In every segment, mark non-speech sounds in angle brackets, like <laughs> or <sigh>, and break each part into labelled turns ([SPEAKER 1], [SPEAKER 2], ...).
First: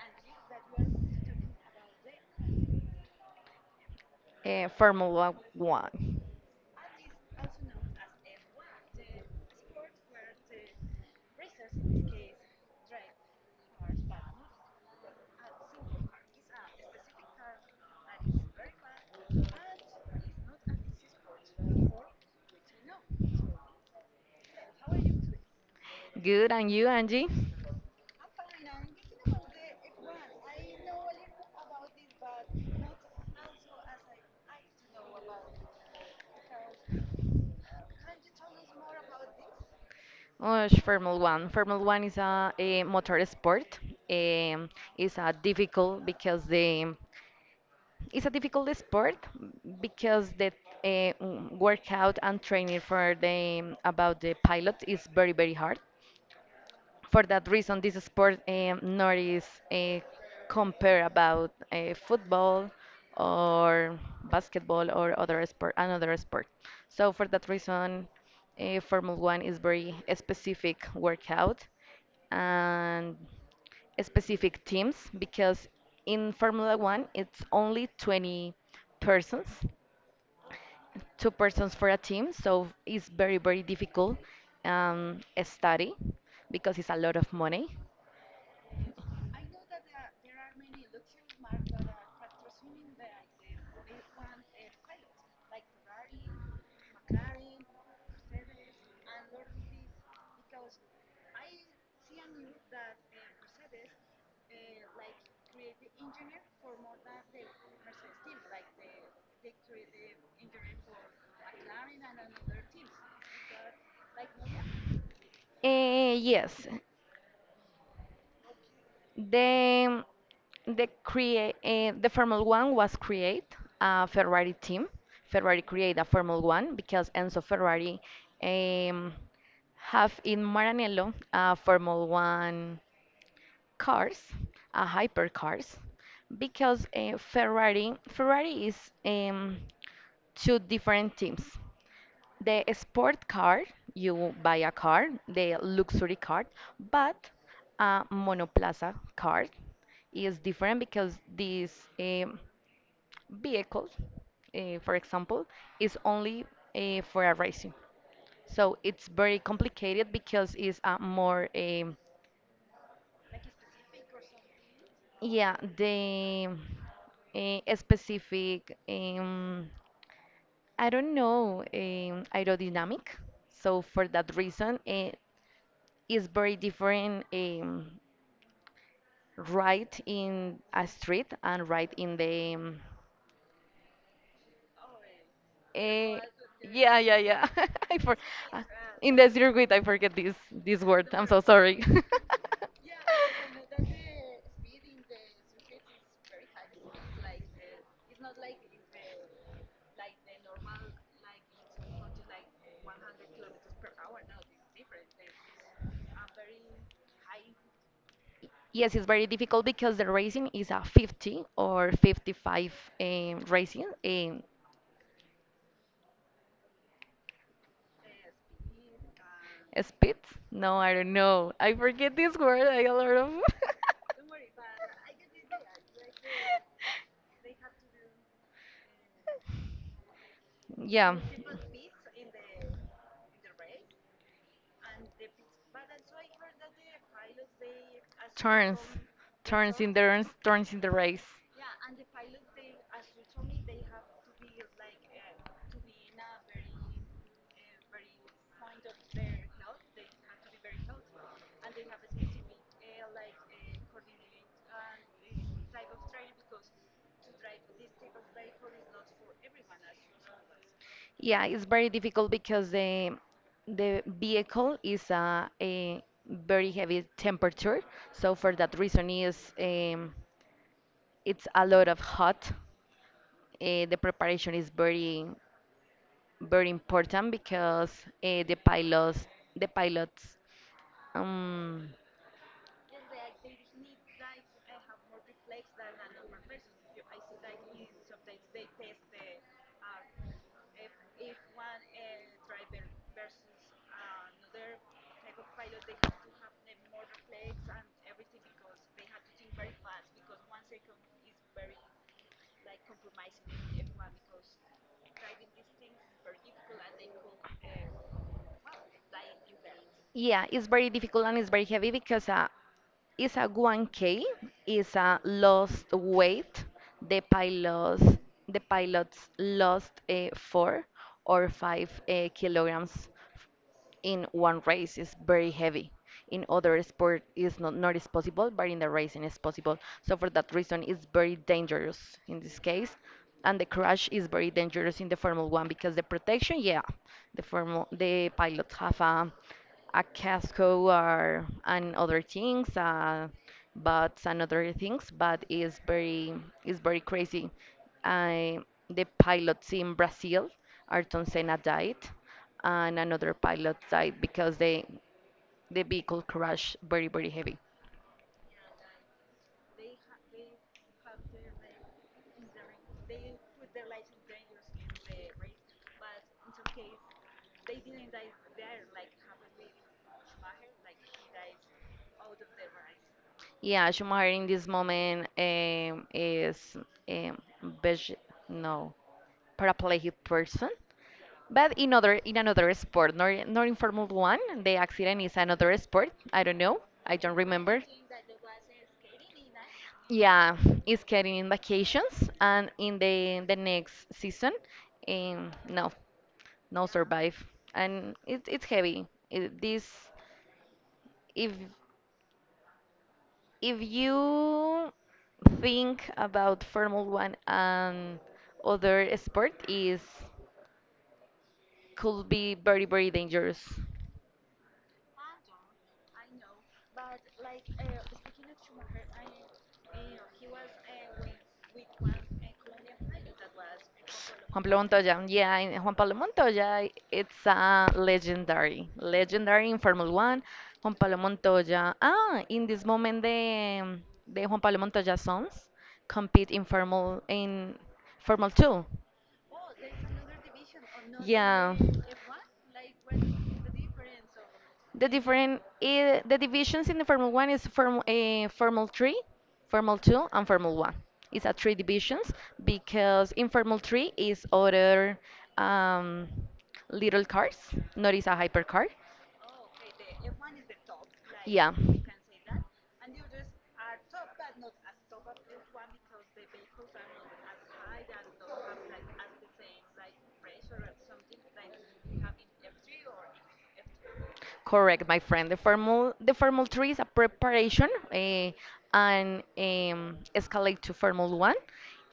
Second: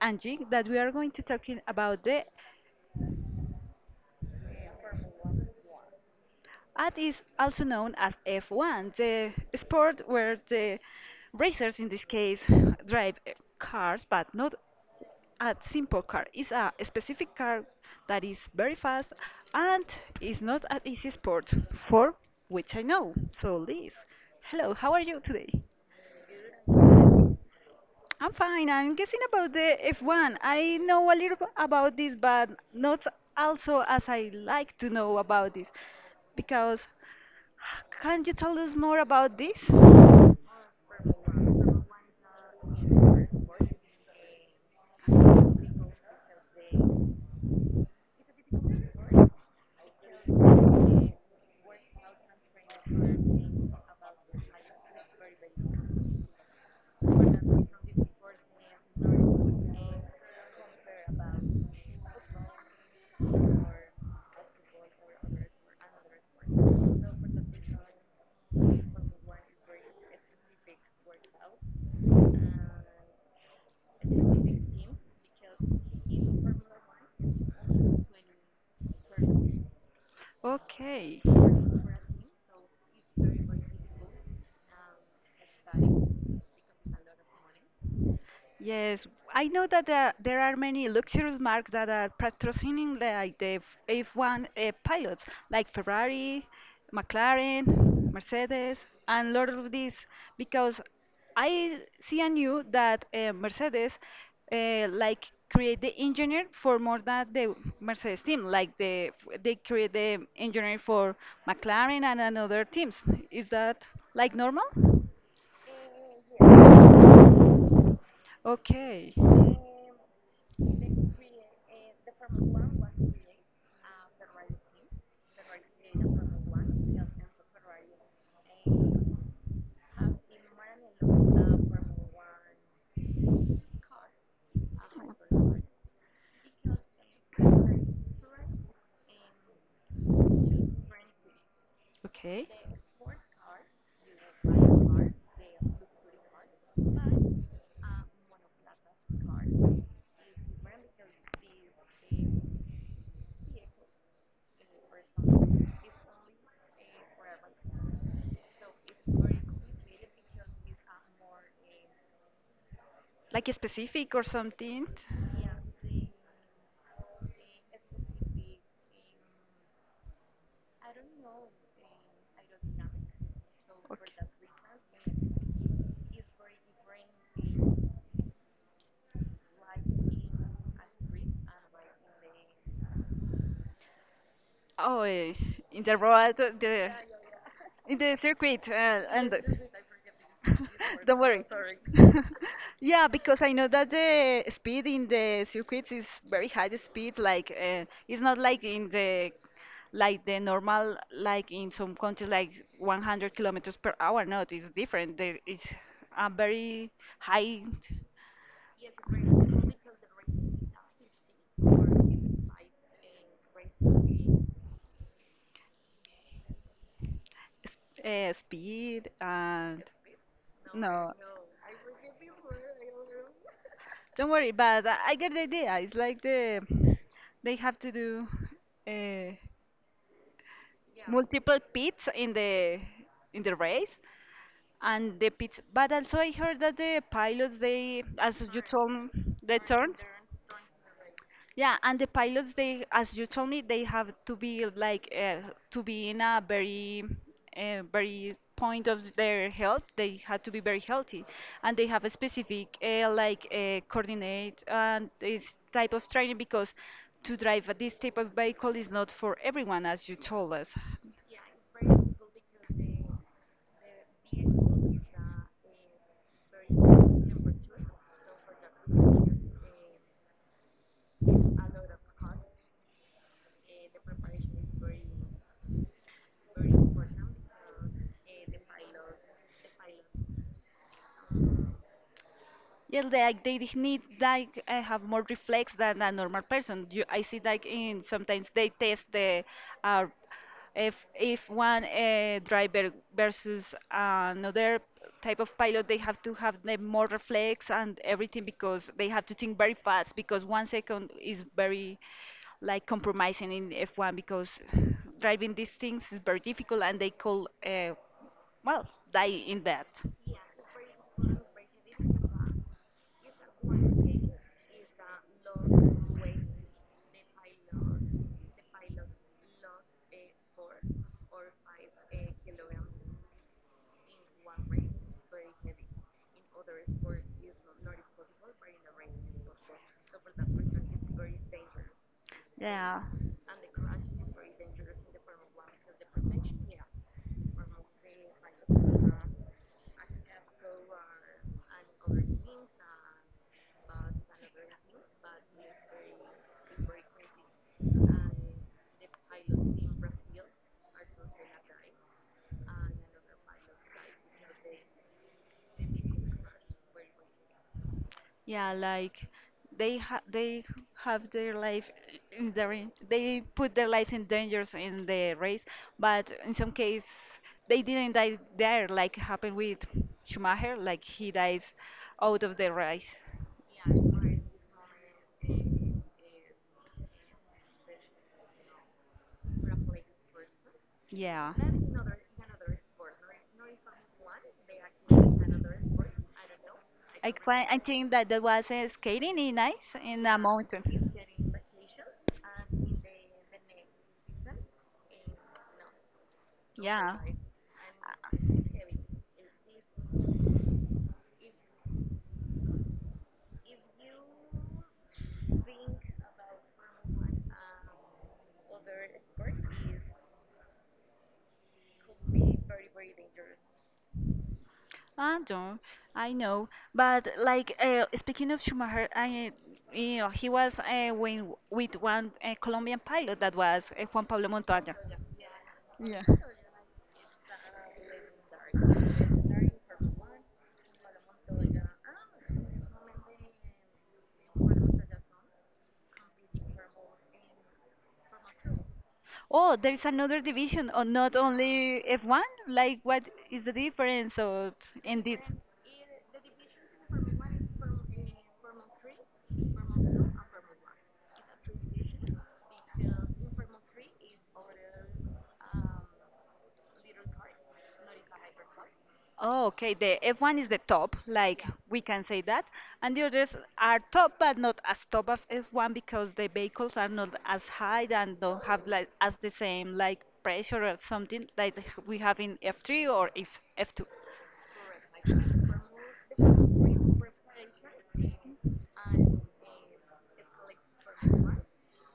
[SPEAKER 1] Angie, that we are going to talking about the
[SPEAKER 2] Formula One.
[SPEAKER 1] that is also known as F1, the sport where the racers in this case <laughs> drive cars, but not a simple car. It's a specific car that is very fast and is not an easy sport for which I know. So Liz, hello, how are you today?
[SPEAKER 2] Good, and you, Angie?
[SPEAKER 1] I'm fine. I'm guessing about the F1. I know a little about this, but not also as I like to know about this. Because can you tell us more about this?
[SPEAKER 2] Oh, Formula One. Formula One is a motor sport. Um, it's a difficult because the it's a difficult sport because the uh, workout and training for the about the pilot is very very hard. For that reason, this sport nor is uh, compare about football or basketball or another sport. So for that reason, Formula One is very specific workout and specific teams because in Formula One it's only 20 persons,
[SPEAKER 1] Okay.
[SPEAKER 2] two persons for a team, so it's very very difficult study because it's a lot of money.
[SPEAKER 1] Yes, I know that there are many luxurious marks that are patrocining like the one pilots, like Ferrari, McLaren, Mercedes, and lot of these, because I see and knew that Mercedes like create the engineer for more than the Mercedes team, like the they create the engineer for McLaren and another teams. Is that like normal?
[SPEAKER 2] Yes,
[SPEAKER 1] Okay.
[SPEAKER 2] the the create the Formula One was create a Ferrari team. Ferrari create a Formula One because Enzo Ferrari um, have in Maranello Formula One cars, hypercars, because Ferrari is um, two different teams.
[SPEAKER 1] Okay.
[SPEAKER 2] The sport car, you buy a car, the luxury car, but a monoplaza car is different because this um, vehicle, for example, is only for a racing. So it's very complicated because it's a more,
[SPEAKER 1] Like a specific or something?
[SPEAKER 2] yeah, the specific, I don't know, aerodynamic. So for
[SPEAKER 1] Okay.
[SPEAKER 2] that reason, is very different right in a street and right in the
[SPEAKER 1] Oh, in the
[SPEAKER 2] eh,
[SPEAKER 1] road, the
[SPEAKER 2] yeah, yeah, yeah, <laughs>
[SPEAKER 1] in
[SPEAKER 2] I
[SPEAKER 1] the
[SPEAKER 2] for uh,
[SPEAKER 1] circuit,
[SPEAKER 2] in the
[SPEAKER 1] and
[SPEAKER 2] circuit I forget this
[SPEAKER 1] <laughs>
[SPEAKER 2] word.
[SPEAKER 1] don't
[SPEAKER 2] I'm so
[SPEAKER 1] worry.
[SPEAKER 2] sorry.
[SPEAKER 1] <laughs> Yeah, because I know that the speed in the circuits is very high speed. Like it's not like in the like the normal like in some countries like 100 kilometers per hour. No, it's different. There is a very high
[SPEAKER 2] <laughs> Yes, it's very difficult because the racing is a 50 or 55 racing,
[SPEAKER 1] s- speed and
[SPEAKER 2] speed. No, I
[SPEAKER 1] no.
[SPEAKER 2] don't know, I forget this
[SPEAKER 1] Don't
[SPEAKER 2] word, I a lot of.
[SPEAKER 1] worry, but I get the idea. It's like the they have to do uh,
[SPEAKER 2] <laughs> Yeah,
[SPEAKER 1] multiple pits in the race, and the pits. But also, I heard that the pilots they, as you
[SPEAKER 2] turns
[SPEAKER 1] told me, they turned.
[SPEAKER 2] turns, turns in the race.
[SPEAKER 1] Yeah, and the pilots, they, as you told me, they have to be like to be in a very, very point of their health. They had to be very healthy, and they have a specific like coordinate and this type of training because to drive this type of vehicle is not for everyone, as you told us.
[SPEAKER 2] Yeah, it's very difficult because the vehicle is a very heavy temperature. So for that reason is it's a lot of hot. The preparation is very very important because uh, the pilots the pilots um
[SPEAKER 1] Yeah, like they need like have more reflex than a normal person. You, I see like in sometimes they test the uh, if one driver versus another type of pilot, they have to have the more reflex and everything because they have to think very fast because 1 second is very like compromising in F1 because driving these things is very difficult and they could well die in that.
[SPEAKER 2] yeah, it's very difficult and it's very heavy because it's a 1K, it's a lost weight. The pilots, the pilots lost four or five kilograms in one race is very heavy. In other sport is not is possible, but in the racing is possible. So for that reason, it's very dangerous in this case,
[SPEAKER 1] Yeah.
[SPEAKER 2] and the crash is very dangerous in the Formula One because the protection, yeah, the pilots have a casco or and other things, but is very crazy. I the pilot, see, in Brazil, Ayrton Senna died, and another pilot died because the vehicle crashed very very heavy.
[SPEAKER 1] Yeah, like they have their life in the They put their lives in dangers in the race, but in some case they didn't die there, like happened with Schumacher, like he dies out of the race.
[SPEAKER 2] Yeah, Schumacher in this moment is, um, veg- no, paraplegic person.
[SPEAKER 1] Yeah.
[SPEAKER 2] But in other in another sport, not in Formula One, the accident is another sport. I don't know. I
[SPEAKER 1] I
[SPEAKER 2] don't
[SPEAKER 1] quite, I
[SPEAKER 2] remember.
[SPEAKER 1] think that that was skating in ice in a
[SPEAKER 2] Yeah,
[SPEAKER 1] mountain.
[SPEAKER 2] it's getting in vacations and in the next season. No, no
[SPEAKER 1] Yeah.
[SPEAKER 2] survive. And it's heavy it, this. If if you think about Formula One and other sport is could be very very dangerous.
[SPEAKER 1] I don't, I know, but like speaking of Schumacher, I, you know, he was with one Colombian pilot that was Juan Pablo
[SPEAKER 2] Juan Pablo
[SPEAKER 1] Montoya.
[SPEAKER 2] Montoya, yeah, and Juan Pablo
[SPEAKER 1] Yeah.
[SPEAKER 2] Montoya, it's a legendary in Formula One. Juan Pablo Montoya, ah, in this moment the Juan Pablo Montoya sons compete in Formula Two.
[SPEAKER 1] Oh, there is another division, or not
[SPEAKER 2] Yeah.
[SPEAKER 1] only F1? Like, what is the difference? Or
[SPEAKER 2] The
[SPEAKER 1] indeed.
[SPEAKER 2] different the divisions in the Formula One is Formula Three, Formula Two, and Formula One. It's a three divisions because in Formula Three is other um, little cars, not is a hypercar.
[SPEAKER 1] Oh, okay. The F1 is the top, like
[SPEAKER 2] Yeah.
[SPEAKER 1] we can say that, and the others are top, but not as top as F1 because the vehicles are not as high and don't have like as the same like pressure or something like we have in F3 or if F2.
[SPEAKER 2] Correct, my friend. The formal three is a preparation and escalate to Formula One,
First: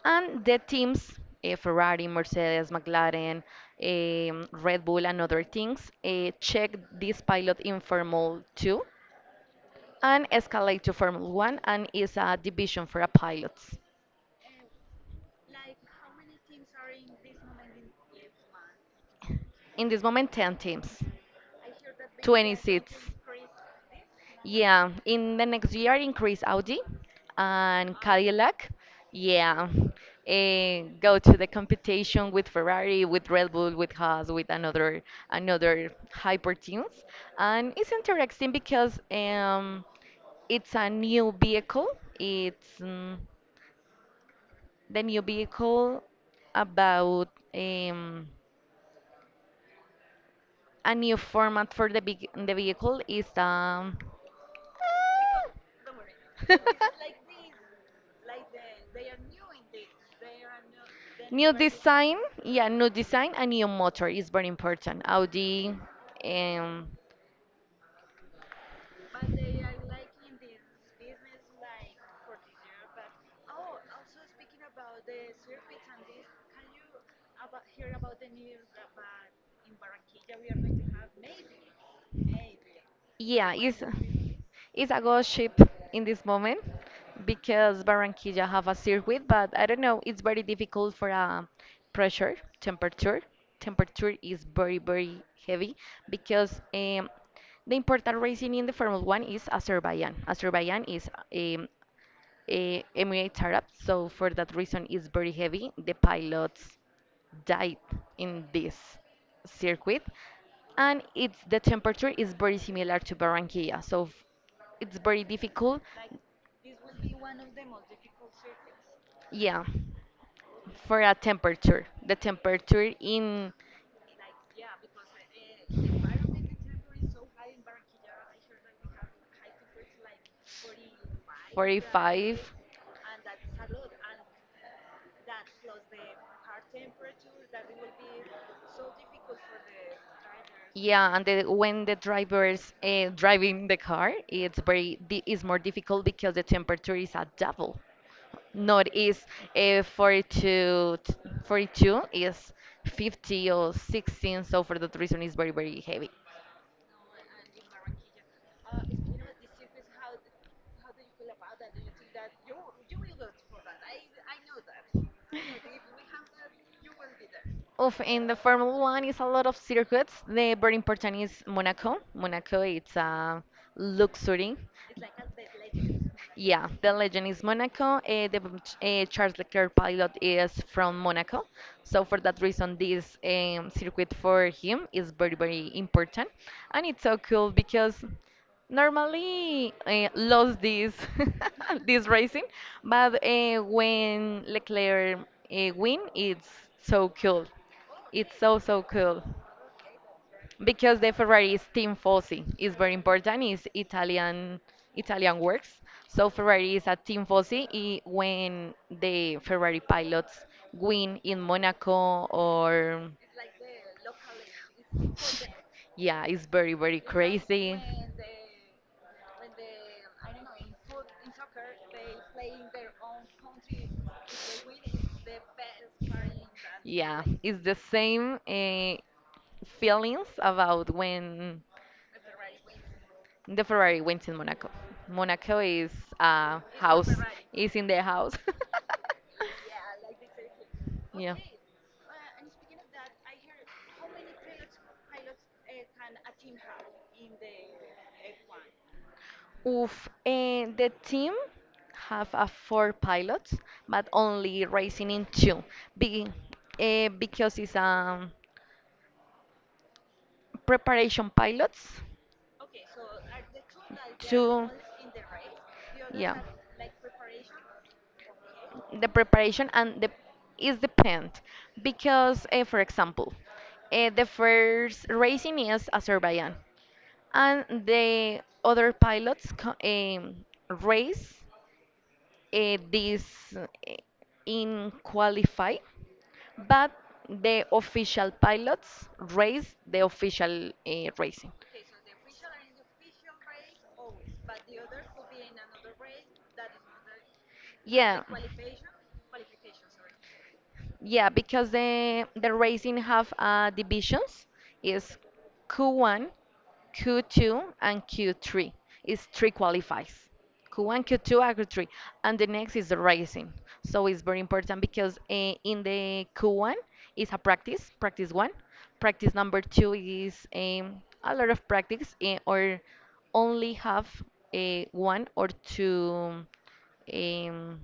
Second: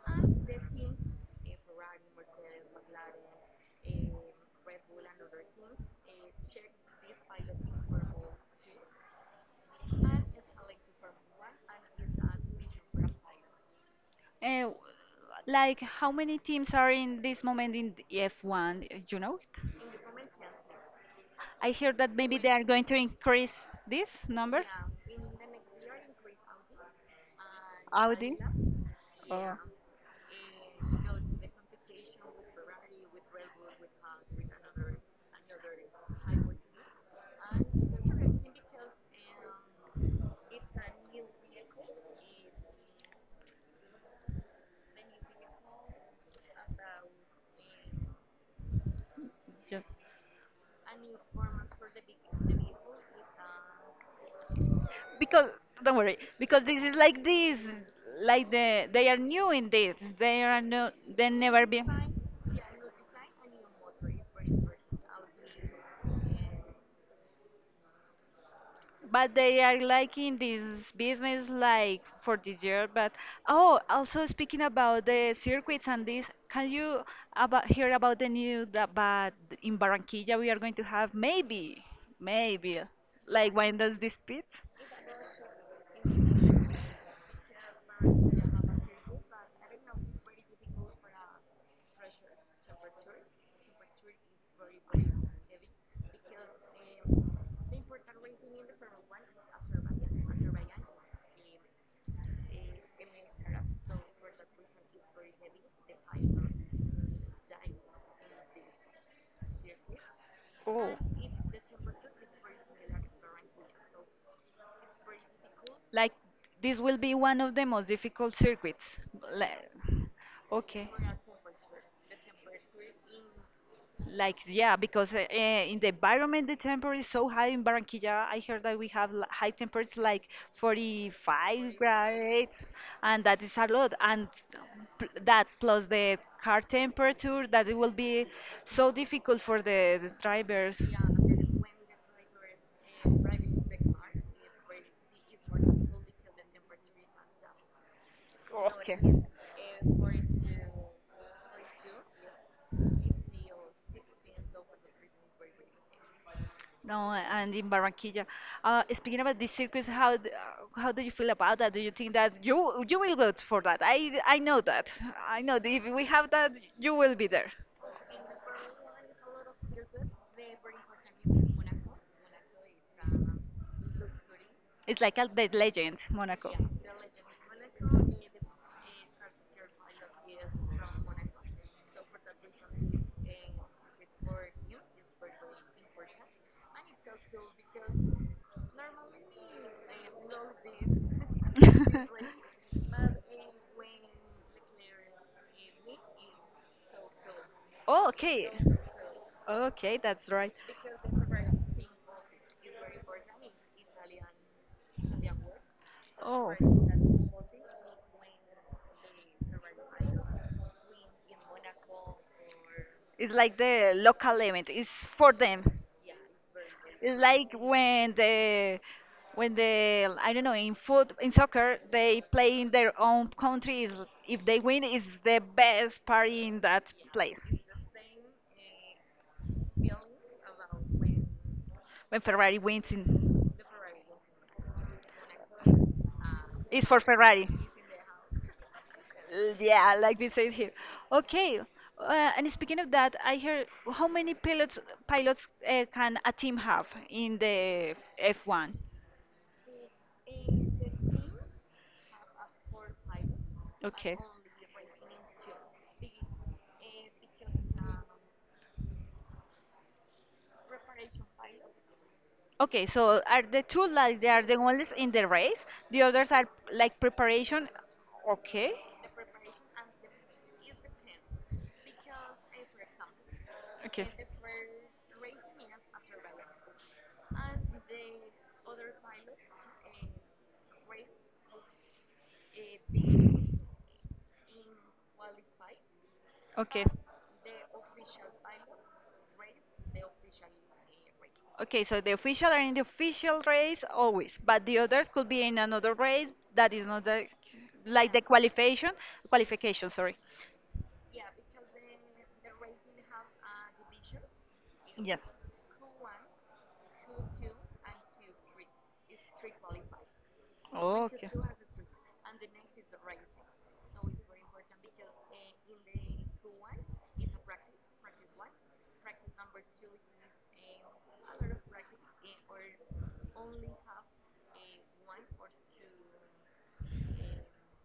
[SPEAKER 2] and the teams Ferrari, Mercedes, McLaren, Red Bull, and other things check this pilot in Formula Two and escalate to Formula One, and is a division for a pilots.
[SPEAKER 1] Uh, like how many teams are in this moment in the F1? You know it?
[SPEAKER 2] In this moment, 10 teams,
[SPEAKER 1] I hear that maybe they
[SPEAKER 2] 20
[SPEAKER 1] are going
[SPEAKER 2] seats.
[SPEAKER 1] to increase this number.
[SPEAKER 2] Yeah, in the next year, increase Audi and
[SPEAKER 1] Audi. Oh.
[SPEAKER 2] Cadillac.
[SPEAKER 1] Yeah.
[SPEAKER 2] Yeah, go to the competition with Ferrari, with Red Bull, with Haas, with another hyper teams, and it's interesting because it's a new vehicle. It's the new vehicle about um, a new format for the big the vehicle is.
[SPEAKER 1] Because don't worry, because this is like this,
[SPEAKER 2] <laughs>
[SPEAKER 1] like the they are new in this. They are no, they
[SPEAKER 2] New
[SPEAKER 1] never be.
[SPEAKER 2] design, yeah, new design and new motor is very important. Audi, um,
[SPEAKER 1] But they are like in this business like for this year. But oh, also speaking about the circuits and this, can you about hear about the new that but in Barranquilla we are going to have maybe, maybe like
[SPEAKER 2] yeah,
[SPEAKER 1] when
[SPEAKER 2] is
[SPEAKER 1] does this pit?
[SPEAKER 2] is a good ship in this moment because Barranquilla have a circuit, but I don't know, it's very difficult for a pressure, temperature. Temperature is very very heavy because the important racing in the Formula One is Azerbaijan. Azerbaijan is uh, Emirates Arab. So for that reason, it's very heavy. The pilots died in this circuit,
[SPEAKER 1] Oh,
[SPEAKER 2] and it's the temperature is very similar to Barranquilla. It's very difficult.
[SPEAKER 1] like this will be one of the most difficult circuits.
[SPEAKER 2] Yeah,
[SPEAKER 1] Like, okay.
[SPEAKER 2] for a temperature, the temperature in
[SPEAKER 1] Like, yeah, because in the environment, the temperature is so high in Barranquilla. I heard that we have high temperatures like 45
[SPEAKER 2] 45.
[SPEAKER 1] grades, and that is a lot. And that plus the car temperature, that it will be so difficult for the drivers.
[SPEAKER 2] Yeah, and when the driver's driving the car, it's it's more difficult because the temperature is at double. Not
[SPEAKER 1] Okay.
[SPEAKER 2] is 42, 42 is 50 or 16, so for that reason it's very very heavy.
[SPEAKER 1] No, and in Barranquilla. Speaking about these circus, how do you feel about that? Do you think that you will vote for that? I know that. I know that if we have that, you will be there.
[SPEAKER 2] Oof, in the Formula One is a lot of circuits. The very important is Monaco. Monaco it's a luxury.
[SPEAKER 1] It's like a, the legend, Monaco.
[SPEAKER 2] Yeah, the legend is Monaco. The Charles Leclerc pilot is from Monaco, so for that reason, this circuit for him is very, very important, and it's so cool because normally lost this <laughs> this racing, but when Leclerc win, it's so cool.
[SPEAKER 1] <laughs> Oh,
[SPEAKER 2] It's
[SPEAKER 1] okay.
[SPEAKER 2] so so cool.
[SPEAKER 1] Okay, that's right.
[SPEAKER 2] Because the Ferrari is Team Fossi, it's very important. It's Italian works. So
[SPEAKER 1] Oh.
[SPEAKER 2] Ferrari is a Team Fossi. When the Ferrari pilots win in Monaco or
[SPEAKER 1] It's like the local event. It's for them.
[SPEAKER 2] yeah, it's very very
[SPEAKER 1] It's like
[SPEAKER 2] crazy.
[SPEAKER 1] when the I don't know in foot in soccer they play in their own countries. If they win, it's the best party in that
[SPEAKER 2] Yeah,
[SPEAKER 1] place.
[SPEAKER 2] it's the same feelings about when
[SPEAKER 1] When Ferrari wins in.
[SPEAKER 2] the Ferrari went in Monaco. Monaco is
[SPEAKER 1] It's for
[SPEAKER 2] house
[SPEAKER 1] Ferrari.
[SPEAKER 2] is in the house. <laughs>
[SPEAKER 1] Yeah, like we said here.
[SPEAKER 2] Yeah.
[SPEAKER 1] Okay. And speaking of that, I heard how many pilots can a team have in the F1?
[SPEAKER 2] Oof. And the team have a four pilots, but
[SPEAKER 1] Okay.
[SPEAKER 2] only racing in two. Be, because it's preparation pilots.
[SPEAKER 1] Okay, so are the two like they are the
[SPEAKER 2] Two.
[SPEAKER 1] ones in the race? The others
[SPEAKER 2] Yeah.
[SPEAKER 1] are like preparation. Okay.
[SPEAKER 2] The preparation and the is depend because for example
[SPEAKER 1] Okay.
[SPEAKER 2] the first racing is Azerbaijan and the other pilots race this uh, in qualify
[SPEAKER 1] Okay.
[SPEAKER 2] but the official pilots race the official racing,
[SPEAKER 1] Okay, so the official are in the official race always, but the others could be in another race that is not the, like the
[SPEAKER 2] yeah.
[SPEAKER 1] qualification, qualification, sorry.
[SPEAKER 2] Yeah, because the racing have divisions is
[SPEAKER 1] Yes.
[SPEAKER 2] Q1, Q2, and Q3. It's three qualifies.
[SPEAKER 1] Oh,
[SPEAKER 2] Q1,
[SPEAKER 1] okay.
[SPEAKER 2] Q2, and Q3, and the next is the racing. So it's very important because in the Q1 is a practice, practice one. Practice number two is a lot of practice, or only have a one or two. Um,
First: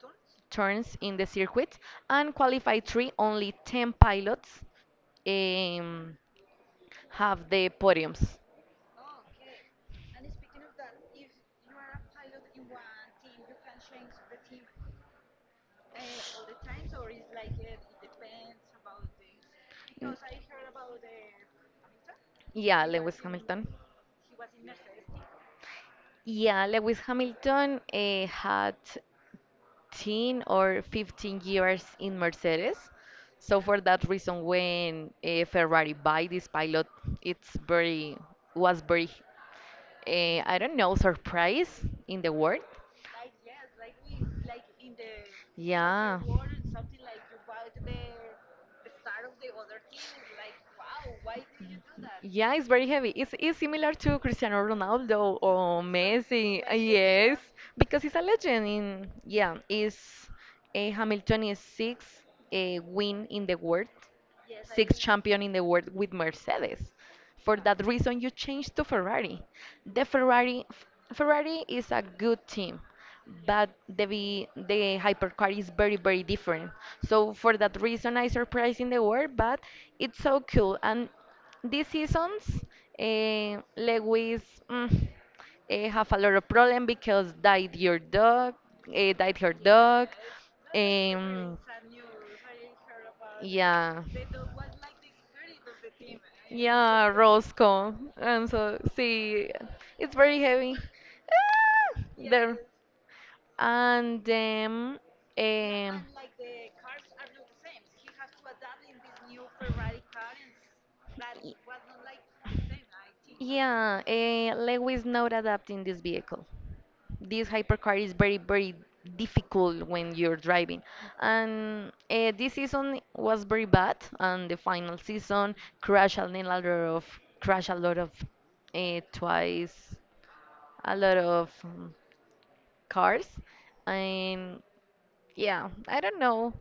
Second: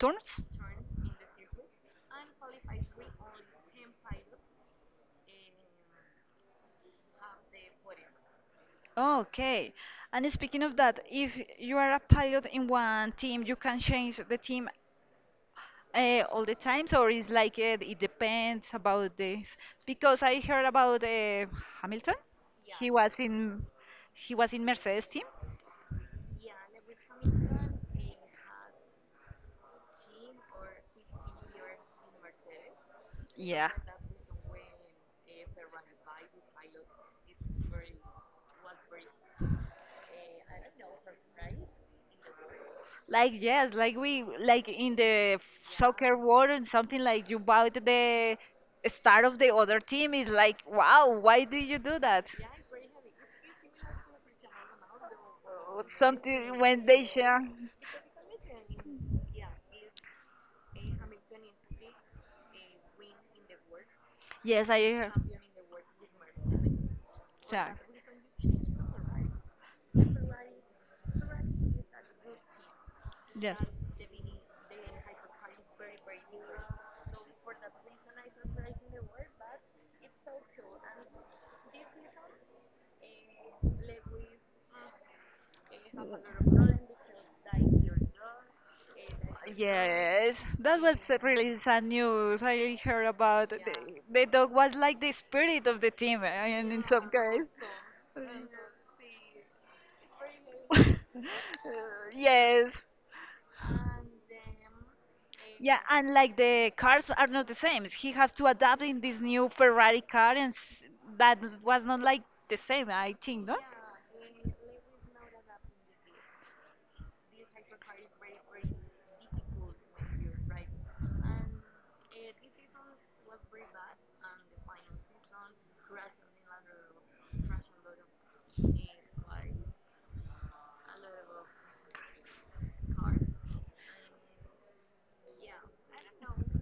[SPEAKER 1] Turns?
[SPEAKER 2] Turns in the circuit and qualify three, only 10 pilots um, have the podiums.
[SPEAKER 1] Okay. And speaking of that, if you are a pilot in one team, you can change the team all the times, or is like it depends about this. Because I heard about Hamilton.
[SPEAKER 2] Yeah,
[SPEAKER 1] He was
[SPEAKER 2] Lewis
[SPEAKER 1] in
[SPEAKER 2] Hamilton.
[SPEAKER 1] he was in Mercedes team.
[SPEAKER 2] Yeah, Lewis Hamilton had 10 or 15 years in Mercedes. So
[SPEAKER 1] Yeah.
[SPEAKER 2] for that reason, when Ferrari buy this pilot, it's very was very I don't know surprise in the world.
[SPEAKER 1] Like yes, like we like in the soccer
[SPEAKER 2] Yeah.
[SPEAKER 1] world and something like you bought the star of the other team is like wow, why do you do that?
[SPEAKER 2] Yeah, it's very heavy. It's similar to Cristiano Ronaldo or
[SPEAKER 1] Or Something
[SPEAKER 2] Messi.
[SPEAKER 1] when they
[SPEAKER 2] Yes,
[SPEAKER 1] share.
[SPEAKER 2] because he's a legend. Is Hamilton is sixth win in the world,
[SPEAKER 1] Yes, I
[SPEAKER 2] six
[SPEAKER 1] hear.
[SPEAKER 2] champion in the world with Mercedes. For
[SPEAKER 1] Yeah.
[SPEAKER 2] that reason, you changed to Ferrari. The Ferrari, F- Ferrari is a good team,
[SPEAKER 1] Yes.
[SPEAKER 2] but the hypercar is very very different. So for that reason, I surprised in the world, but it's so cool. And these seasons, Lewis mm, have a lot of problem because died your dog, died her dog,
[SPEAKER 1] Yes, that was really
[SPEAKER 2] um,
[SPEAKER 1] sad news. I heard about
[SPEAKER 2] yeah.
[SPEAKER 1] the dog was like the spirit of the team, and in
[SPEAKER 2] Yeah,
[SPEAKER 1] some case,
[SPEAKER 2] Roscoe. And so, see, it's very heavy. Ah,
[SPEAKER 1] <laughs>
[SPEAKER 2] there.
[SPEAKER 1] yes,
[SPEAKER 2] And then,
[SPEAKER 1] yeah, and like
[SPEAKER 2] y-
[SPEAKER 1] the cars are not the same. He has to adapt in this new Ferrari car, and that was not like the same. I think, no?
[SPEAKER 2] yeah, Lewis not adapting this vehicle. This hypercar is very very difficult when you're driving, and this season was very bad and the final season crashed a lot of crashed a lot of twice a lot of cars, and yeah, I don't know.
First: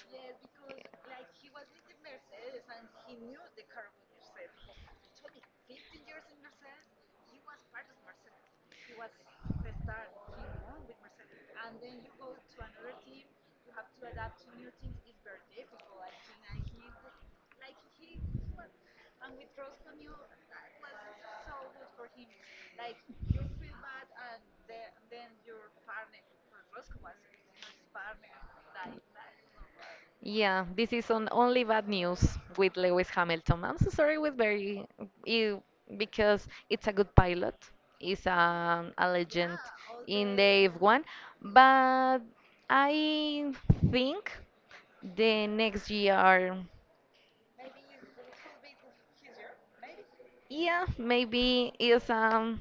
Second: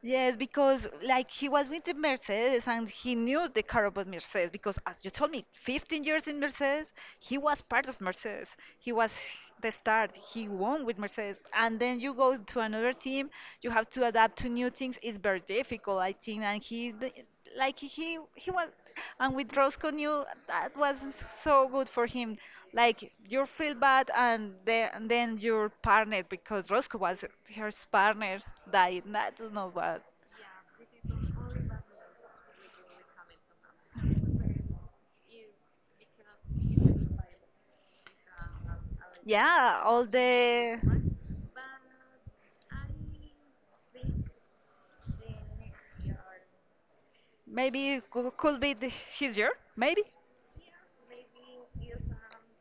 [SPEAKER 1] Yes, because like he was with the Mercedes and he knew the car about Mercedes because as you told me, 15 years in Mercedes, he was part of Mercedes. He was the start. He won with Mercedes. And then you go to another team, you have to adapt to new things. It's very difficult, I think. And he d- like he was and with Roscoe knew that was so good for him, like you feel bad and then your partner because Roscoe was her partner died, that's not bad.
[SPEAKER 2] Yeah, this is on only bad news with Lewis Hamilton. I'm so sorry with Barry you, because it's a good pilot, it's a legend
[SPEAKER 1] Yeah, all
[SPEAKER 2] in the
[SPEAKER 1] the
[SPEAKER 2] F1, but I think the next year,
[SPEAKER 1] maybe it could be the, his year maybe,
[SPEAKER 2] yeah, maybe is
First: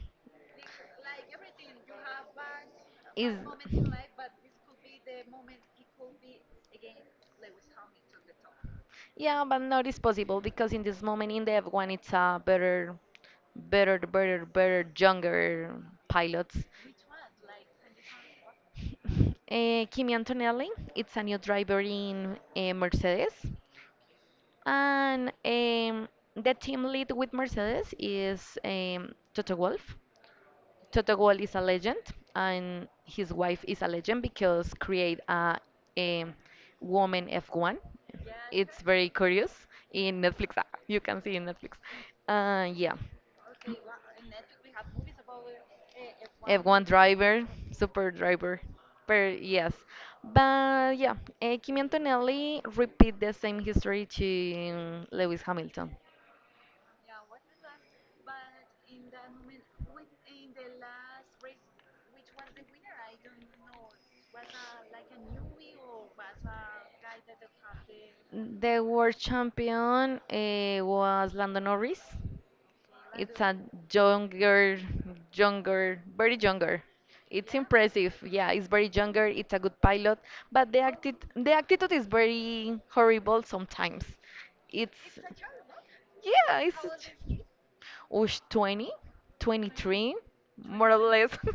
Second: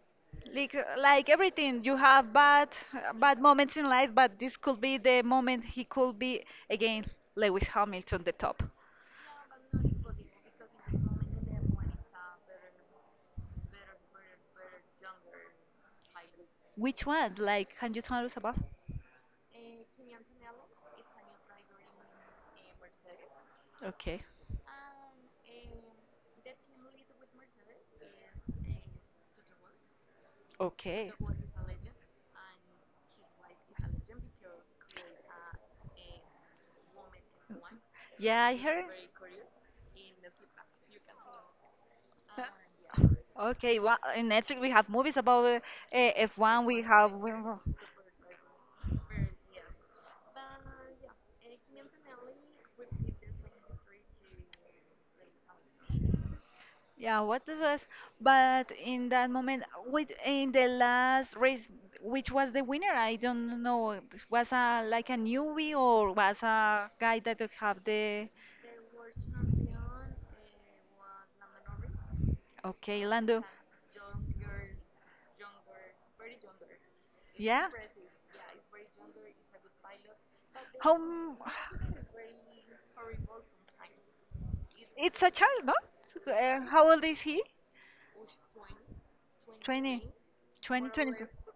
[SPEAKER 1] like everything you have bad
[SPEAKER 2] is.
[SPEAKER 1] bad moments in life but this could be the moment he could be again Lewis Hamilton the top.
[SPEAKER 2] Yeah, but not is possible because in this moment in the F1 it's a better, younger pilots.
[SPEAKER 1] Which one, like can you tell us about?
[SPEAKER 2] <laughs> Kimi Antonelli, it's a new driver in Mercedes,
[SPEAKER 1] Okay.
[SPEAKER 2] and the team lead with Mercedes is Toto Wolff.
[SPEAKER 1] Okay,
[SPEAKER 2] Totogol is a legend, and his wife is a legend because create a woman F1.
[SPEAKER 1] yeah, I
[SPEAKER 2] It's
[SPEAKER 1] heard.
[SPEAKER 2] very curious in Netflix. You can see in Netflix. Yeah,
[SPEAKER 1] Okay, well, in Netflix we have movies about F1 we
[SPEAKER 2] F1
[SPEAKER 1] have.
[SPEAKER 2] driver, super driver. But yes, but yeah, Kimi Antonelli repeat the same history to Lewis Hamilton.
[SPEAKER 1] Yeah, what the was? But in that moment, with in the last race, which was the winner? I don't know. Was a like a newbie or was a guy that have the?
[SPEAKER 2] The world champion was Lando Norris.
[SPEAKER 1] Okay,
[SPEAKER 2] It's
[SPEAKER 1] Lando.
[SPEAKER 2] a younger, younger, very younger. It's
[SPEAKER 1] Yeah.
[SPEAKER 2] impressive. Yeah, it's very younger. It's a good pilot, but
[SPEAKER 1] How?
[SPEAKER 2] the attitude is very horrible sometimes. It's
[SPEAKER 1] It's a child, no?
[SPEAKER 2] yeah,
[SPEAKER 1] How old
[SPEAKER 2] it's
[SPEAKER 1] is he?
[SPEAKER 2] 20,
[SPEAKER 1] 20.
[SPEAKER 2] 23,
[SPEAKER 1] 20,
[SPEAKER 2] more or
[SPEAKER 1] 22.
[SPEAKER 2] less. <laughs>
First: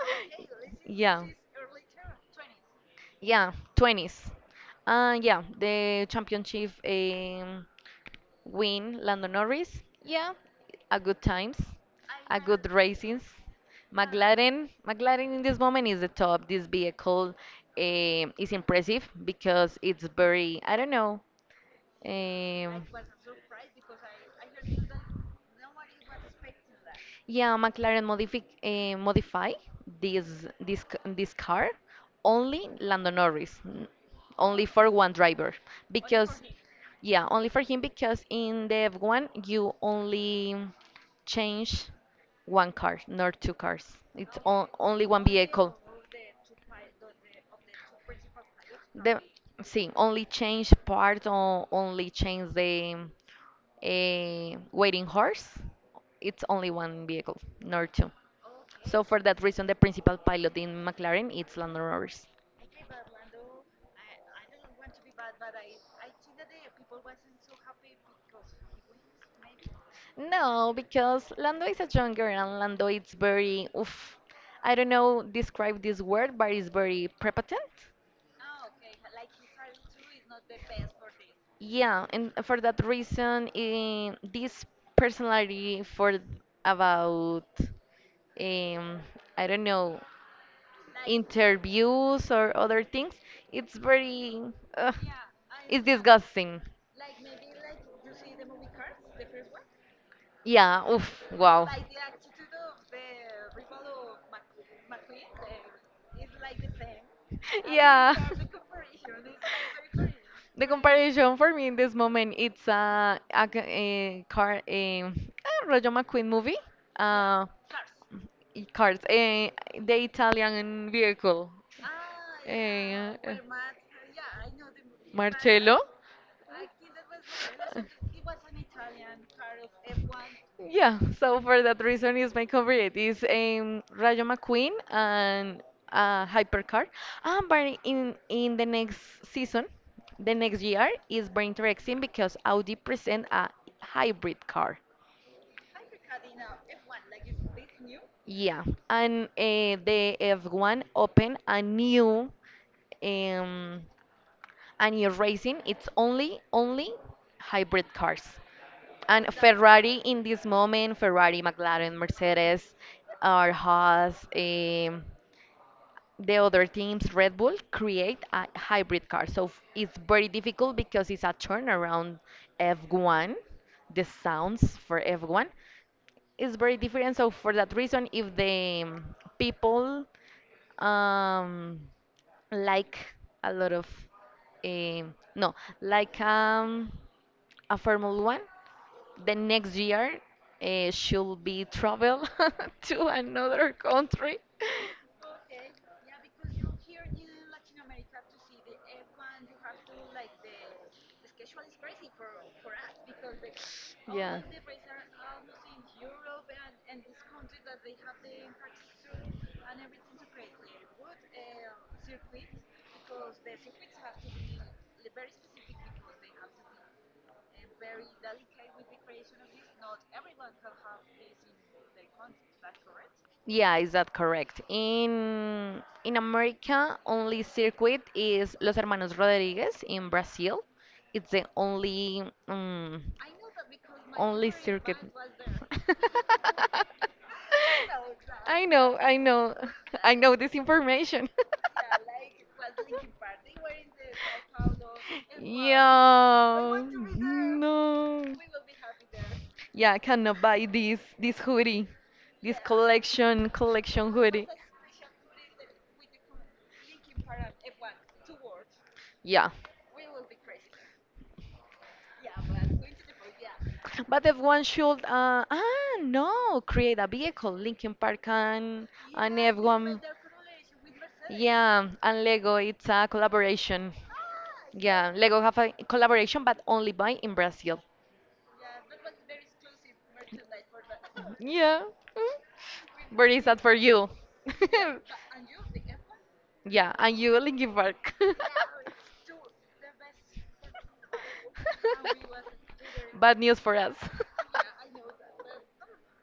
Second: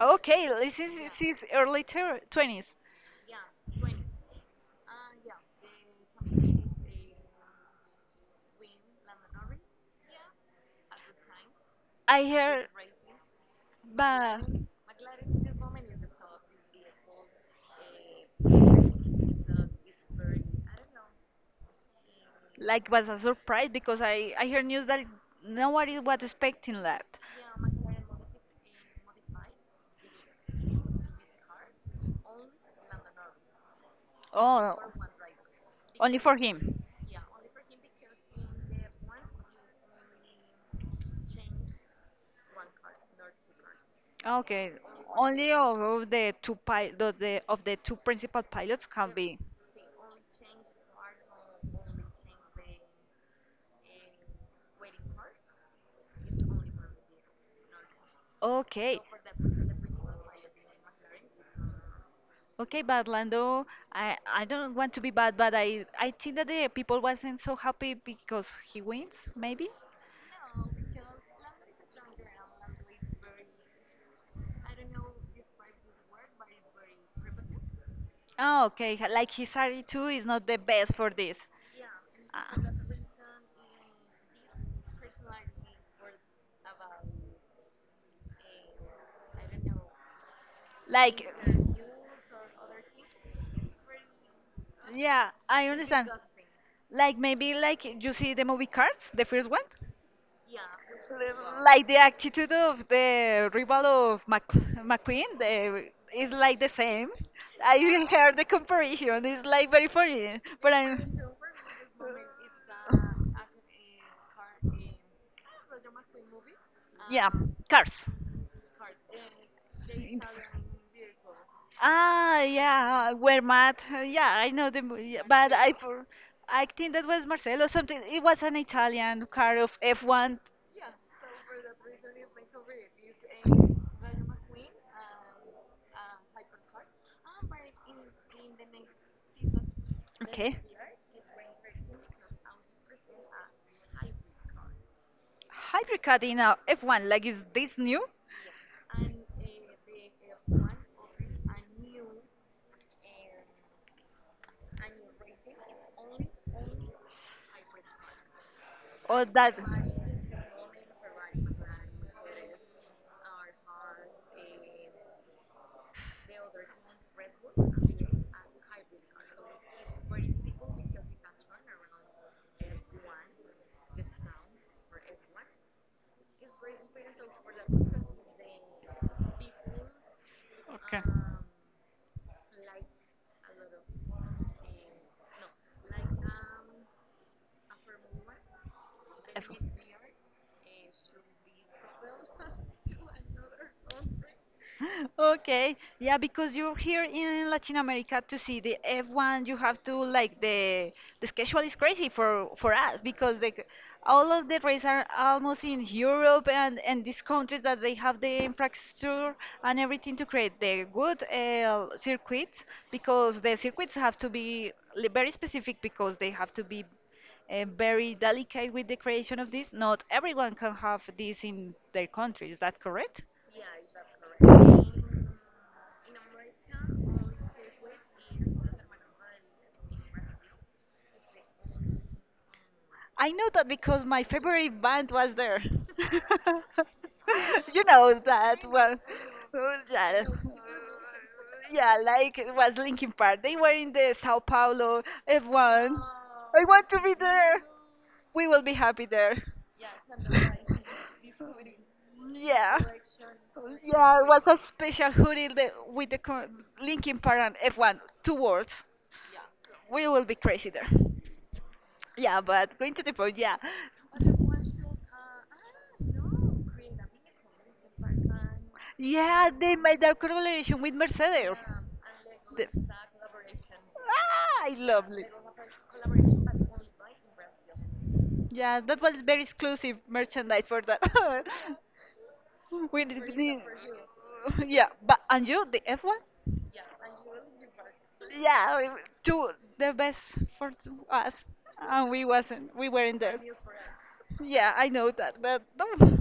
[SPEAKER 1] Okay, this is
[SPEAKER 2] Yeah.
[SPEAKER 1] his early 20s.
[SPEAKER 2] Yeah, 20s. Yeah, the championship win, Lando Norris. Yeah, a good times,
[SPEAKER 1] I
[SPEAKER 2] a good
[SPEAKER 1] heard.
[SPEAKER 2] racings.
[SPEAKER 1] Bah.
[SPEAKER 2] McLaren, McLaren in this moment is the top. This vehicle is impressive because it's very, I don't know, um,
[SPEAKER 1] Like was a surprise because I heard news that nobody was expecting that.
[SPEAKER 2] yeah, McLaren modify this this car only Lando Norris, only
[SPEAKER 1] Oh,
[SPEAKER 2] for one driver
[SPEAKER 1] only for
[SPEAKER 2] because
[SPEAKER 1] him.
[SPEAKER 2] yeah, only for him because in the F1 you only change one car, not two cars. It's
[SPEAKER 1] Okay,
[SPEAKER 2] only one
[SPEAKER 1] only
[SPEAKER 2] vehicle.
[SPEAKER 1] of the two pi the of the two principal pilots can
[SPEAKER 2] The
[SPEAKER 1] be.
[SPEAKER 2] see, only change part or only change the waiting horse. It's only one vehicle, not two.
[SPEAKER 1] Okay.
[SPEAKER 2] So for that reason, the principal pilot in McLaren is Lando Norris.
[SPEAKER 1] Okay, but Lando, I don't want to be bad, but I think that the people wasn't so happy because he wins, maybe.
[SPEAKER 2] No, because Lando is a young girl and Lando is very, oof, I don't know, describe this word, but it's very prepotent.
[SPEAKER 1] Oh, okay. Like his attitude is not the best for this.
[SPEAKER 2] Yeah, and
[SPEAKER 1] Ah.
[SPEAKER 2] for that reason, this personality for about, um, I don't know,
[SPEAKER 1] Like,
[SPEAKER 2] interviews or other things, it's very, uh,
[SPEAKER 1] yeah, I
[SPEAKER 2] it's
[SPEAKER 1] understand.
[SPEAKER 2] disgusting.
[SPEAKER 1] Like maybe like you see the movie Cars, the first one.
[SPEAKER 2] Yeah, oof, wow.
[SPEAKER 1] Like the attitude of the rival of McQueen the, is like the same. I
[SPEAKER 2] Yeah.
[SPEAKER 1] heard the comparison. It's like very funny,
[SPEAKER 2] The <laughs>
[SPEAKER 1] but I'm.
[SPEAKER 2] comparison for me in this moment, it's a car, a Roger McQueen movie.
[SPEAKER 1] Yeah,
[SPEAKER 2] Uh,
[SPEAKER 1] cars.
[SPEAKER 2] cars, the Italian vehicle.
[SPEAKER 1] Ah, yeah,
[SPEAKER 2] Eh, uh,
[SPEAKER 1] were mad. Yeah, I know the movie, but
[SPEAKER 2] Marcello.
[SPEAKER 1] I think that was Marcelo something. It was an Italian car of F1.
[SPEAKER 2] Yeah, so for that reason is my favorite. It's Rayo McQueen and Hypercar. But in the next season, the
[SPEAKER 1] Okay.
[SPEAKER 2] next year is very interesting because Audi present a hybrid car.
[SPEAKER 1] Hybrid car in a F1, like is this new
[SPEAKER 2] Yeah, and the F1 open um a new racing. It's only hybrid cars.
[SPEAKER 1] or
[SPEAKER 2] And
[SPEAKER 1] that?
[SPEAKER 2] Ferrari in this moment, Ferrari, McLaren, Mercedes, or Haas, the other teams, Red Bull, create a hybrid car. So it's very difficult because it's a turnaround F1. The sounds for F1 is very different. So for that reason, if the people, um, like a lot of, no, like, a Formula One the
[SPEAKER 1] F1.
[SPEAKER 2] next year should be travel <laughs> to
[SPEAKER 1] <laughs>
[SPEAKER 2] another country.
[SPEAKER 1] Okay, yeah, because you're here in Latin America to see the F1, you have to like the schedule is crazy for us because like all
[SPEAKER 2] Yeah.
[SPEAKER 1] of the races are almost in Europe and these countries that they have the infrastructure and everything to create the good circuits because the circuits have to be very specific because they have to be very delicate with the creation of this. Not everyone can have this in their country. Is that correct?
[SPEAKER 2] Yeah, is that correct? In America, only circuit is Los Hermanos Rodriguez in Brazil. It's the only. Um,
[SPEAKER 1] I know that because my
[SPEAKER 2] only
[SPEAKER 1] favorite
[SPEAKER 2] circuit.
[SPEAKER 1] band was there. <laughs>
[SPEAKER 2] <laughs>
[SPEAKER 1] you know that well.
[SPEAKER 2] I know, <laughs> I
[SPEAKER 1] Yeah.
[SPEAKER 2] know this information. <laughs>
[SPEAKER 1] Yeah, like it was Linkin Park. They were in the Sao Paulo F1. I
[SPEAKER 2] Yeah,
[SPEAKER 1] want to be there.
[SPEAKER 2] no.
[SPEAKER 1] We will be happy there.
[SPEAKER 2] Yeah, I
[SPEAKER 1] <laughs>
[SPEAKER 2] cannot buy this hoodie, this
[SPEAKER 1] Yeah.
[SPEAKER 2] collection
[SPEAKER 1] Yeah, it was
[SPEAKER 2] hoodie.
[SPEAKER 1] a special hoodie the, with the Linkin Park and F1, two words.
[SPEAKER 2] Yeah,
[SPEAKER 1] We will be crazy there. Yeah, but going to the point, yeah.
[SPEAKER 2] but if one should, no, create a vehicle, Linkin Park and
[SPEAKER 1] Yeah, they made
[SPEAKER 2] everyone.
[SPEAKER 1] that collaboration with Mercedes.
[SPEAKER 2] Yeah, and Lego,
[SPEAKER 1] The-
[SPEAKER 2] it's a collaboration.
[SPEAKER 1] I love
[SPEAKER 2] Yeah,
[SPEAKER 1] it.
[SPEAKER 2] Lego have a collaboration, but only by in Brazil.
[SPEAKER 1] Yeah, that was very exclusive merchandise for that.
[SPEAKER 2] Yeah, mm,
[SPEAKER 1] <laughs> we did,
[SPEAKER 2] very sad
[SPEAKER 1] did-
[SPEAKER 2] for you.
[SPEAKER 1] yeah,
[SPEAKER 2] <laughs>
[SPEAKER 1] but and you, the F1?
[SPEAKER 2] Yeah, and you, Linkin Park.
[SPEAKER 1] Yeah, we- do the best for us, and we wasn't. We
[SPEAKER 2] <laughs>
[SPEAKER 1] weren't
[SPEAKER 2] Bad
[SPEAKER 1] there.
[SPEAKER 2] news for us. <laughs>
[SPEAKER 1] Yeah, I know that, but <laughs> no.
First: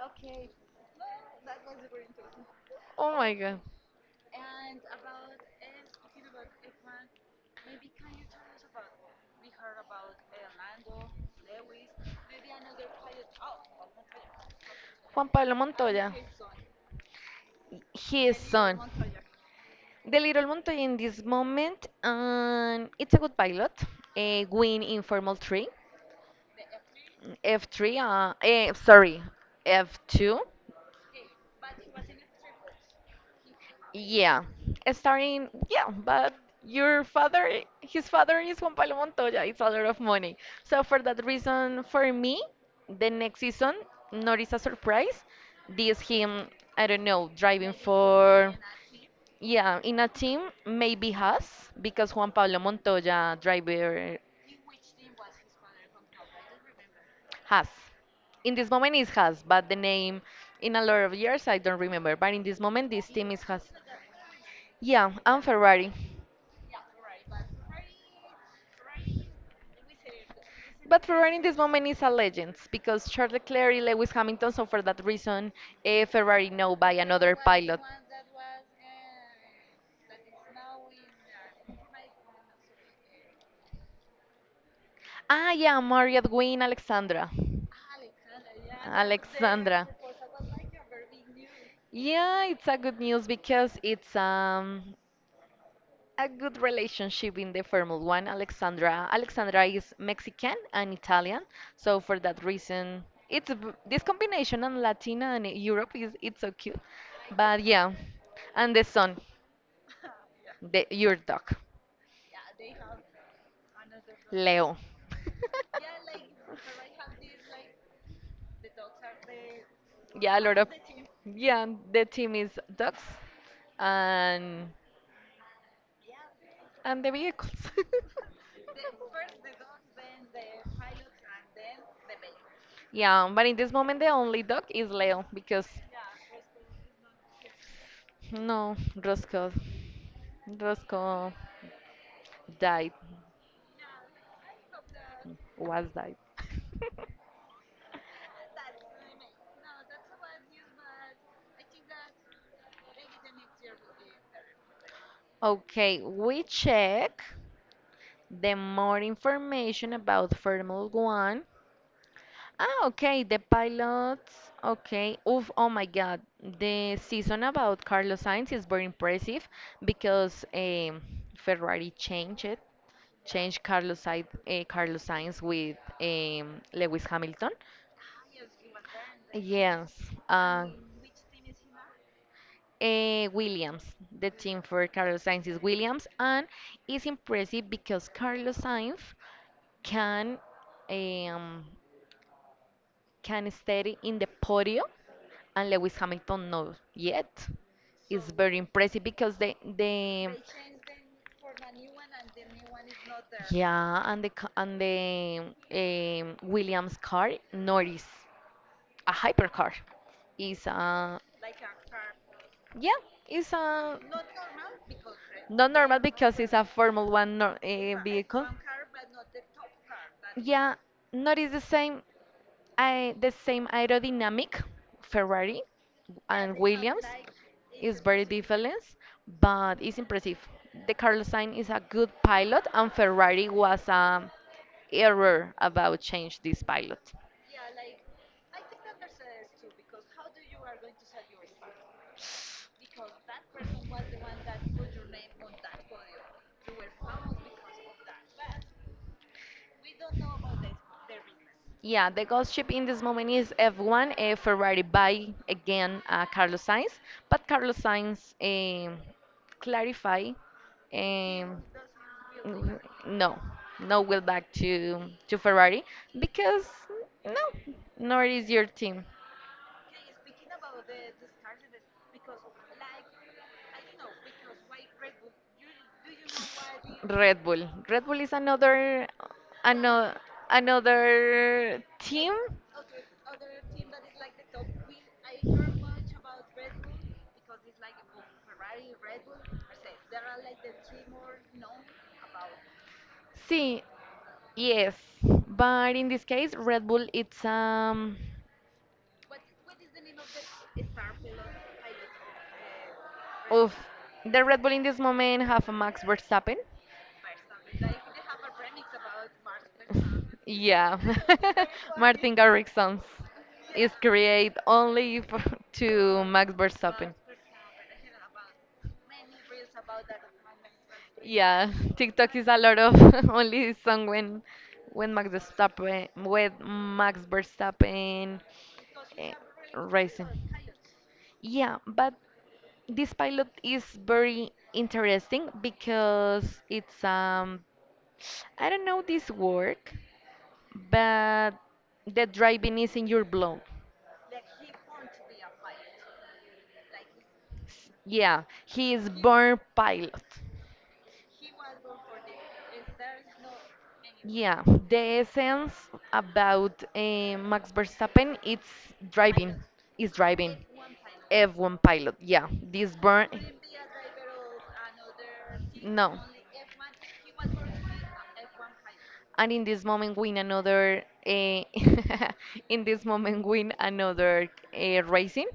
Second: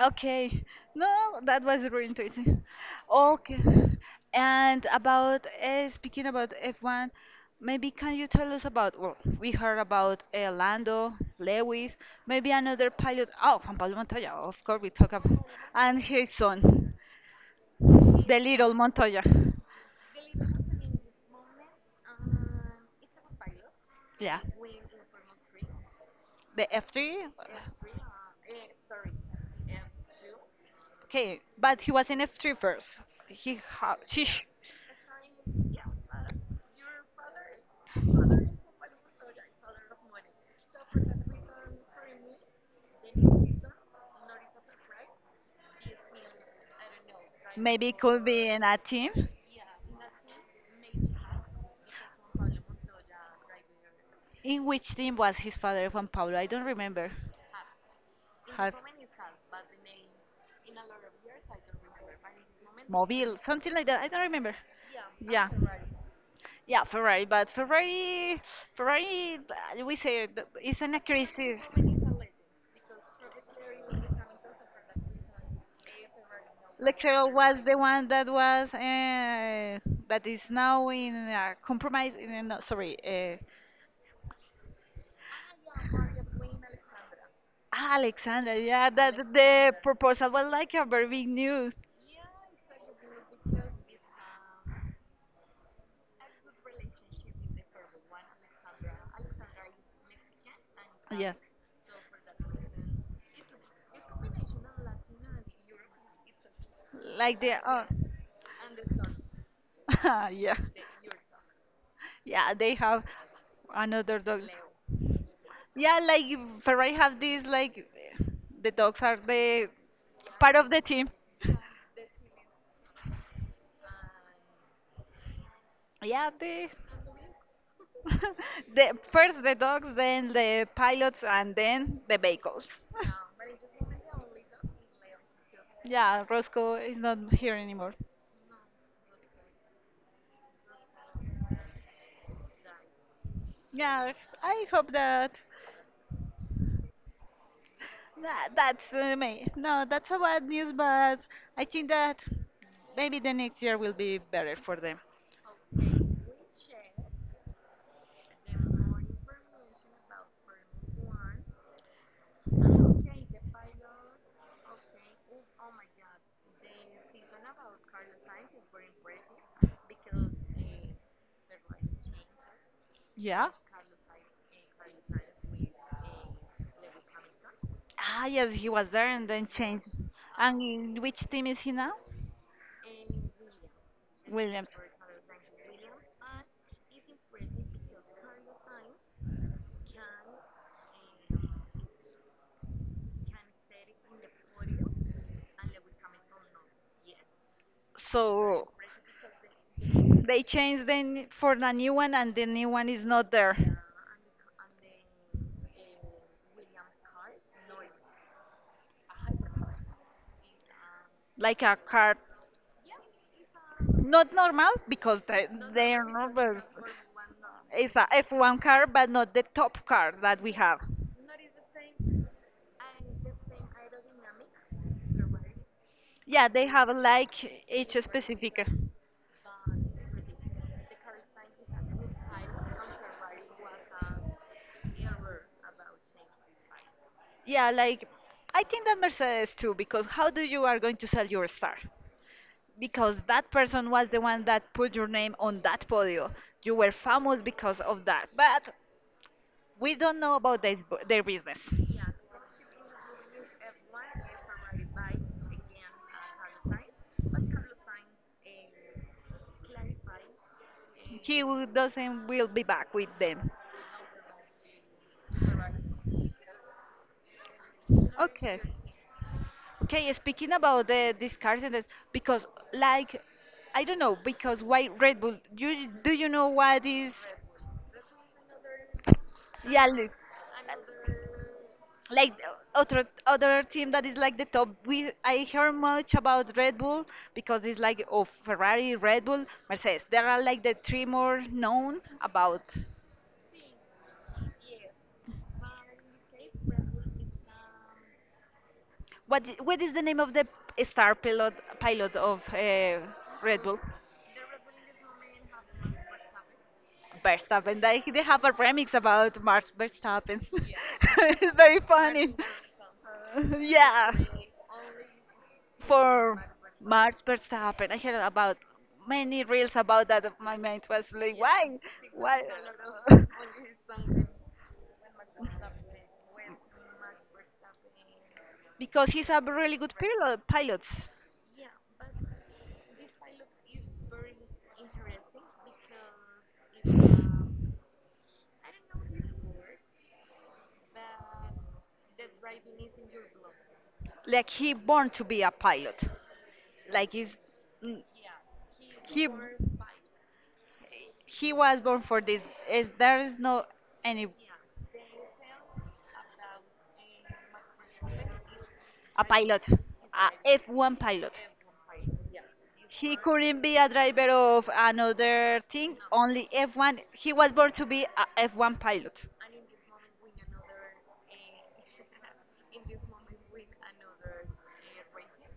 [SPEAKER 1] Okay. No, that was really interesting.
[SPEAKER 2] Oh my
[SPEAKER 1] Okay.
[SPEAKER 2] God.
[SPEAKER 1] And about speaking about F1, maybe can you tell us about, well, we heard about Lando, Lewis, maybe another pilot. Oh, Juan Pablo Montoya, of course we talk
[SPEAKER 2] Juan
[SPEAKER 1] about,
[SPEAKER 2] Pablo
[SPEAKER 1] and
[SPEAKER 2] Montoya.
[SPEAKER 1] his son,
[SPEAKER 2] His
[SPEAKER 1] the little
[SPEAKER 2] son.
[SPEAKER 1] Montoya.
[SPEAKER 2] The Little Montoya in this moment, it's a good pilot.
[SPEAKER 1] Yeah.
[SPEAKER 2] A win in informal three,
[SPEAKER 1] The F3?
[SPEAKER 2] F3, sorry, F2.
[SPEAKER 1] Okay, but he was in F3 first. He ha she
[SPEAKER 2] Yeah,
[SPEAKER 1] sh
[SPEAKER 2] starting, yeah, but his father is Juan Pablo Montoya. It's a lot of money. So for that reason, for me, the next season, not is a surprise. This him, I don't know, driving
[SPEAKER 1] Maybe it could be
[SPEAKER 2] for,
[SPEAKER 1] in a team.
[SPEAKER 2] yeah, in a team, maybe has, because Juan Pablo Montoya, driver
[SPEAKER 1] In which team was his father, Juan Pablo? I don't remember.
[SPEAKER 2] Has. In this
[SPEAKER 1] Has
[SPEAKER 2] moment is Has, but the name in a lot of years I don't remember. But in this moment this team
[SPEAKER 1] Mobile,
[SPEAKER 2] is Has.
[SPEAKER 1] something like that. I don't remember.
[SPEAKER 2] Yeah, and
[SPEAKER 1] Yeah.
[SPEAKER 2] Ferrari.
[SPEAKER 1] Yeah, Ferrari, but Ferrari, we say it, it's an
[SPEAKER 2] But Ferrari in this
[SPEAKER 1] crisis.
[SPEAKER 2] moment is a legend because Charles Leclerc, Lewis Hamilton, so for that reason, Ferrari now by
[SPEAKER 1] Lecturer
[SPEAKER 2] another
[SPEAKER 1] was the
[SPEAKER 2] pilot.
[SPEAKER 1] one that was that is now in a compromise. In no, sorry,
[SPEAKER 2] Ah, yeah, Marriott Wynne Alexandra.
[SPEAKER 1] Alexandra. Yeah, that the
[SPEAKER 2] Alexandra.
[SPEAKER 1] proposal was like a very big news.
[SPEAKER 2] Yeah, it's a good news because it's a good relationship in the Formula One. Alexandra is Mexican and
[SPEAKER 1] Yeah.
[SPEAKER 2] Italian, so for that reason, it's this combination and Latina and Europe is it's so cute.
[SPEAKER 1] Like the
[SPEAKER 2] But
[SPEAKER 1] oh.
[SPEAKER 2] yeah, and the son,
[SPEAKER 1] <laughs> yeah.
[SPEAKER 2] the your dog,
[SPEAKER 1] Yeah, they have another dog.
[SPEAKER 2] Leo.
[SPEAKER 1] Yeah,
[SPEAKER 2] <laughs>
[SPEAKER 1] like Ferrari have this like the dogs are the
[SPEAKER 2] Yeah, a
[SPEAKER 1] part
[SPEAKER 2] lot of
[SPEAKER 1] of the team.
[SPEAKER 2] yeah. The team is dogs, and
[SPEAKER 1] Yeah, the
[SPEAKER 2] and the vehicles.
[SPEAKER 1] <laughs>
[SPEAKER 2] <laughs>
[SPEAKER 1] the first the dogs, then the pilots, and then the vehicles. <laughs>
[SPEAKER 2] Yeah, but in this moment the only dog is Leo because
[SPEAKER 1] Yeah, Roscoe is not here anymore.
[SPEAKER 2] no, Roscoe. Roscoe died,
[SPEAKER 1] Yeah, I hope that,
[SPEAKER 2] was died. <laughs>
[SPEAKER 1] that that's me. No, that's a bad news, but I think that maybe the next year will be better for them.
[SPEAKER 2] Okay, we check the more information about Formula One. Ah, okay, the pilots. Okay, oof, oh my God, the season about Carlos Sainz is very impressive because Ferrari changed it.
[SPEAKER 1] Yeah.
[SPEAKER 2] Change Carlos, Sainz, Carlos Sainz with Lewis Hamilton.
[SPEAKER 1] Ah, yes, he was there and then changed.
[SPEAKER 2] Yes,
[SPEAKER 1] And
[SPEAKER 2] uh,
[SPEAKER 1] in which team is he now?
[SPEAKER 2] Williams. The team
[SPEAKER 1] Williams.
[SPEAKER 2] for Carlos Sainz is Williams, and it's impressive because Carlos Sainz can, um, can stay in the podium, and Lewis Hamilton not yet. It's very
[SPEAKER 1] So
[SPEAKER 2] impressive because the
[SPEAKER 1] they changed then for the new one, and the new one is not there.
[SPEAKER 2] Yeah, and and the Williams car, Norris, a hypercar, is a
[SPEAKER 1] Like a car,
[SPEAKER 2] yeah, it's a
[SPEAKER 1] not normal because
[SPEAKER 2] not
[SPEAKER 1] they
[SPEAKER 2] normal
[SPEAKER 1] are
[SPEAKER 2] because it's
[SPEAKER 1] not.
[SPEAKER 2] a Formula One
[SPEAKER 1] It's a
[SPEAKER 2] vehicle.
[SPEAKER 1] F1 car, but not the top car that we
[SPEAKER 2] Yeah,
[SPEAKER 1] have.
[SPEAKER 2] not is the same. I, the same aerodynamic Ferrari
[SPEAKER 1] Yeah,
[SPEAKER 2] and
[SPEAKER 1] they have
[SPEAKER 2] Williams
[SPEAKER 1] like each
[SPEAKER 2] is very
[SPEAKER 1] specific.
[SPEAKER 2] different, but it's impressive. The Carlos Sainz is a good pilot, and Ferrari was a error about change this pilot.
[SPEAKER 1] Yeah, like I think that Mercedes too, because how do you are going to sell your star? Because that person was the one that put your name on that podium. You were famous because of that. But we don't know about this, their business.
[SPEAKER 2] Yeah, the ghost ship in this moment is F1 Ferrari by again Carlos Sainz, but Carlos Sainz clarify um,
[SPEAKER 1] Doesn't will be
[SPEAKER 2] n-
[SPEAKER 1] back with
[SPEAKER 2] no,
[SPEAKER 1] them.
[SPEAKER 2] no will back to Ferrari because no, nor is
[SPEAKER 1] Okay.
[SPEAKER 2] your team.
[SPEAKER 1] Okay, speaking about the these cars and this, because like I don't know because why Red Bull? Do you know what is?
[SPEAKER 2] Red Bull. Red Bull is another
[SPEAKER 1] Yeah, look.
[SPEAKER 2] another another
[SPEAKER 1] Like
[SPEAKER 2] team
[SPEAKER 1] other team that is like the top. We I hear much about Red Bull because it's like of Ferrari, Red Bull, Mercedes. There are like the three more known about
[SPEAKER 2] See, yes, but in this case, Red Bull, it's
[SPEAKER 1] what what is the name of the star pilot pilot of Red
[SPEAKER 2] oof,
[SPEAKER 1] Bull.
[SPEAKER 2] the Red Bull in this moment have a Max Verstappen.
[SPEAKER 1] Verstappen. Like they have a remix about Max Verstappen.
[SPEAKER 2] <laughs> Yeah,
[SPEAKER 1] <laughs> It's very
[SPEAKER 2] <laughs>
[SPEAKER 1] funny.
[SPEAKER 2] Martin Garrix songs
[SPEAKER 1] <laughs>
[SPEAKER 2] is
[SPEAKER 1] yeah.
[SPEAKER 2] created only for, to
[SPEAKER 1] For
[SPEAKER 2] Max Verstappen.
[SPEAKER 1] Max Verstappen, I heard about many reels about that. My mind was like,
[SPEAKER 2] Yeah,
[SPEAKER 1] why,
[SPEAKER 2] TikTok
[SPEAKER 1] why?
[SPEAKER 2] is a lot
[SPEAKER 1] <laughs>
[SPEAKER 2] of <laughs> only this song when Max Verstappen with Max Verstappen
[SPEAKER 1] Because he's
[SPEAKER 2] eh,
[SPEAKER 1] a really good
[SPEAKER 2] racing.
[SPEAKER 1] pilot. Pilot,
[SPEAKER 2] Yeah, but this pilot is very interesting because it's I don't know this work, but the driving is in your blood.
[SPEAKER 1] like he born to be a pilot. Like he's, mm,
[SPEAKER 2] Yeah, he is
[SPEAKER 1] he.
[SPEAKER 2] born pilot.
[SPEAKER 1] He was born for this. Is there is no any
[SPEAKER 2] Yeah, the essence about Max Verstappen, it's
[SPEAKER 1] a
[SPEAKER 2] driving,
[SPEAKER 1] pilot,
[SPEAKER 2] is
[SPEAKER 1] a
[SPEAKER 2] driving.
[SPEAKER 1] F1 pilot.
[SPEAKER 2] F1 pilot, yeah. This
[SPEAKER 1] He
[SPEAKER 2] burn,
[SPEAKER 1] couldn't be a driver of another thing,
[SPEAKER 2] no.
[SPEAKER 1] only F1. He was born to be a F1 pilot.
[SPEAKER 2] And in this moment win another <laughs> in this moment win another racing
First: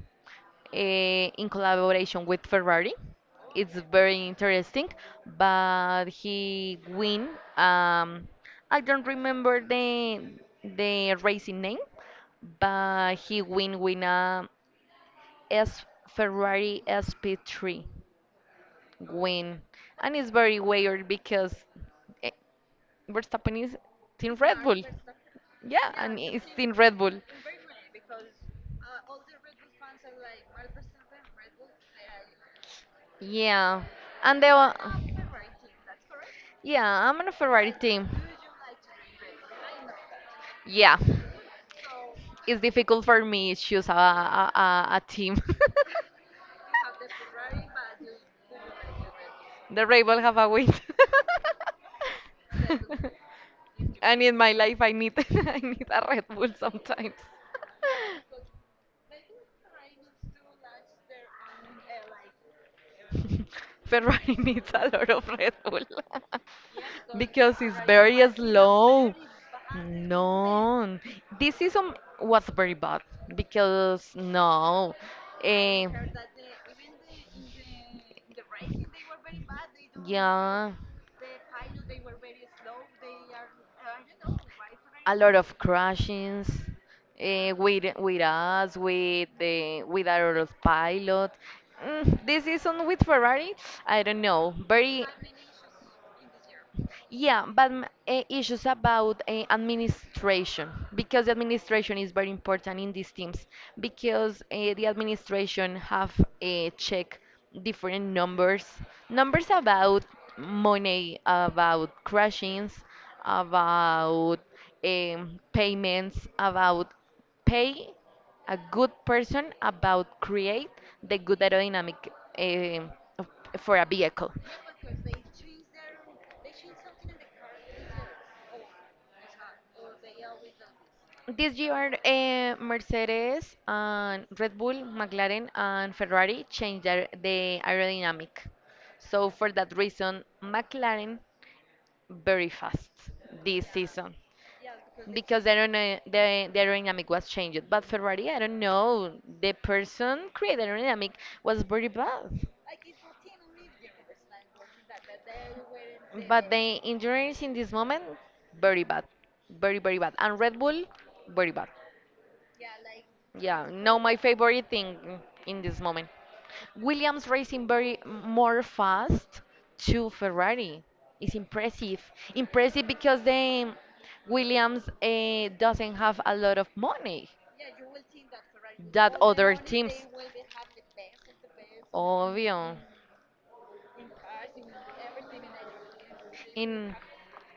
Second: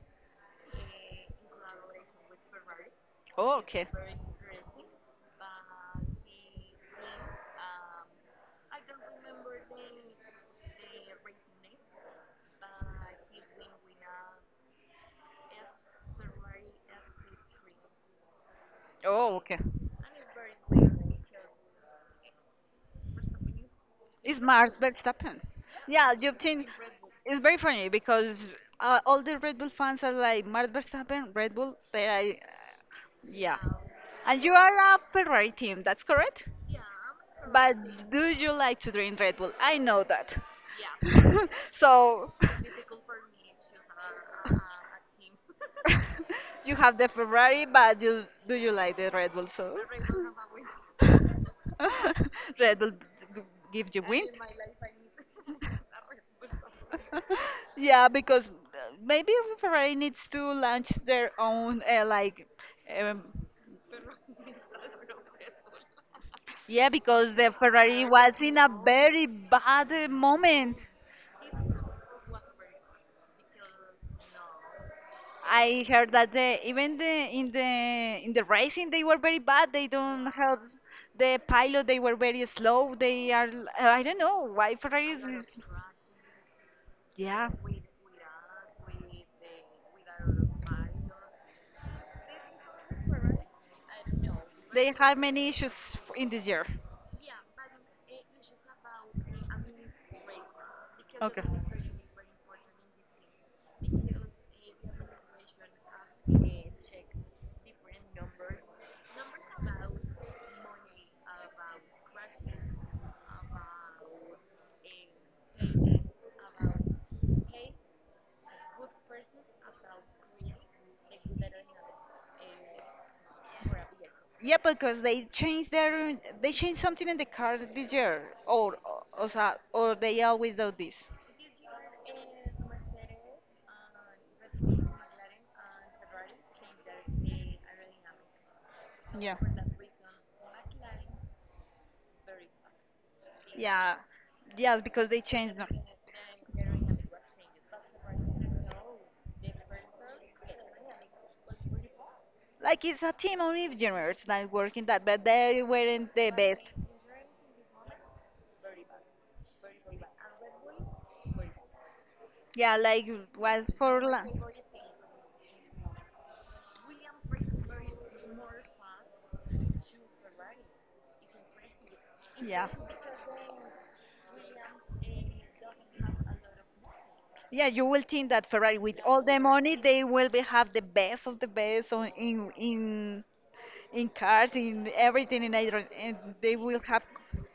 [SPEAKER 2] in collaboration with Ferrari.
[SPEAKER 1] Oh,
[SPEAKER 2] It's
[SPEAKER 1] okay.
[SPEAKER 2] very interesting, but he win. Um, I don't remember the racing name, but he win win a S Ferrari SP3
[SPEAKER 1] Oh, okay.
[SPEAKER 2] win, and it's very weird because eh, Verstappen is Team
[SPEAKER 1] It's
[SPEAKER 2] Red
[SPEAKER 1] Max
[SPEAKER 2] Bull.
[SPEAKER 1] Verstappen.
[SPEAKER 2] Yeah,
[SPEAKER 1] Yeah,
[SPEAKER 2] and
[SPEAKER 1] you've
[SPEAKER 2] it's
[SPEAKER 1] seen.
[SPEAKER 2] Team Red Bull.
[SPEAKER 1] It's very funny because all the Red Bull fans are like Max Verstappen, Red Bull. They are, yeah.
[SPEAKER 2] Yeah, and
[SPEAKER 1] And
[SPEAKER 2] they
[SPEAKER 1] you
[SPEAKER 2] were.
[SPEAKER 1] are a Ferrari team. That's correct.
[SPEAKER 2] Yeah, I'm on a Ferrari
[SPEAKER 1] But
[SPEAKER 2] team.
[SPEAKER 1] do you like to drink Red Bull? I know that.
[SPEAKER 2] Yeah,
[SPEAKER 1] <laughs> so <laughs>
[SPEAKER 2] it's difficult for me to choose a team.
[SPEAKER 1] you have the Ferrari, but you do you like the Red Bull?
[SPEAKER 2] <laughs>
[SPEAKER 1] So
[SPEAKER 2] the Red Bull have a win.
[SPEAKER 1] <laughs> Red Bull g- give
[SPEAKER 2] <laughs>
[SPEAKER 1] you
[SPEAKER 2] And
[SPEAKER 1] win.
[SPEAKER 2] in my life, I need <laughs> I need a Red Bull sometimes.
[SPEAKER 1] <laughs> Yeah, because maybe Ferrari needs to launch their own like um,
[SPEAKER 2] <laughs> <laughs> Ferrari needs a lot of Red Bull
[SPEAKER 1] yeah,
[SPEAKER 2] <laughs>
[SPEAKER 1] because the
[SPEAKER 2] because it's
[SPEAKER 1] Ferrari
[SPEAKER 2] very
[SPEAKER 1] was in a
[SPEAKER 2] slow.
[SPEAKER 1] very bad moment.
[SPEAKER 2] No, this season was very bad because no,
[SPEAKER 1] I
[SPEAKER 2] eh,
[SPEAKER 1] heard that the, even the in the in the racing they were very bad. They don't help
[SPEAKER 2] yeah
[SPEAKER 1] the pilot. They were very slow. They are I don't know why Ferrari
[SPEAKER 2] a
[SPEAKER 1] is
[SPEAKER 2] lot
[SPEAKER 1] is-
[SPEAKER 2] of crashings
[SPEAKER 1] yeah.
[SPEAKER 2] with us, with the with our autopilot. Mm, this season with Ferrari, I don't know.
[SPEAKER 1] They
[SPEAKER 2] Very.
[SPEAKER 1] have many issues in this year.
[SPEAKER 2] Yeah, but issues about administration because the
[SPEAKER 1] Okay.
[SPEAKER 2] administration is very important in these teams because the administration have check different numbers, numbers about money, about crashings, about payments, about pay a good person about create the good aerodynamic eh, of- for a vehicle.
[SPEAKER 1] Yeah, because they changed something in the car this year, or, or they always do this.
[SPEAKER 2] This year, Mercedes and Red Bull, McLaren and Ferrari changed their, the aerodynamic. So
[SPEAKER 1] Yeah.
[SPEAKER 2] for that reason, McLaren very fast this
[SPEAKER 1] Yeah.
[SPEAKER 2] season
[SPEAKER 1] Yes, because they
[SPEAKER 2] because the,
[SPEAKER 1] changed. The.
[SPEAKER 2] the aerodynamic was changed. But Ferrari, I don't know, the person created aerodynamic was very bad.
[SPEAKER 1] Like it's a team of engineers that work in that, but they weren't the
[SPEAKER 2] But
[SPEAKER 1] best.
[SPEAKER 2] the engineers in this moment, very bad. Very, very bad. And Red Bull, very bad.
[SPEAKER 1] Yeah, like
[SPEAKER 2] Yeah,
[SPEAKER 1] was
[SPEAKER 2] no,
[SPEAKER 1] for
[SPEAKER 2] my
[SPEAKER 1] la-
[SPEAKER 2] favorite thing in this moment. Williams racing very more fast to Ferrari. It's impressive.
[SPEAKER 1] yeah.
[SPEAKER 2] Impressive because then Williams doesn't have a lot of money
[SPEAKER 1] Yeah, you will think that Ferrari with
[SPEAKER 2] that
[SPEAKER 1] all the
[SPEAKER 2] other
[SPEAKER 1] money
[SPEAKER 2] teams.
[SPEAKER 1] they will be have the best of the best on, in
[SPEAKER 2] Obvio.
[SPEAKER 1] in in cars, in everything in hydrogen, and they will
[SPEAKER 2] In
[SPEAKER 1] have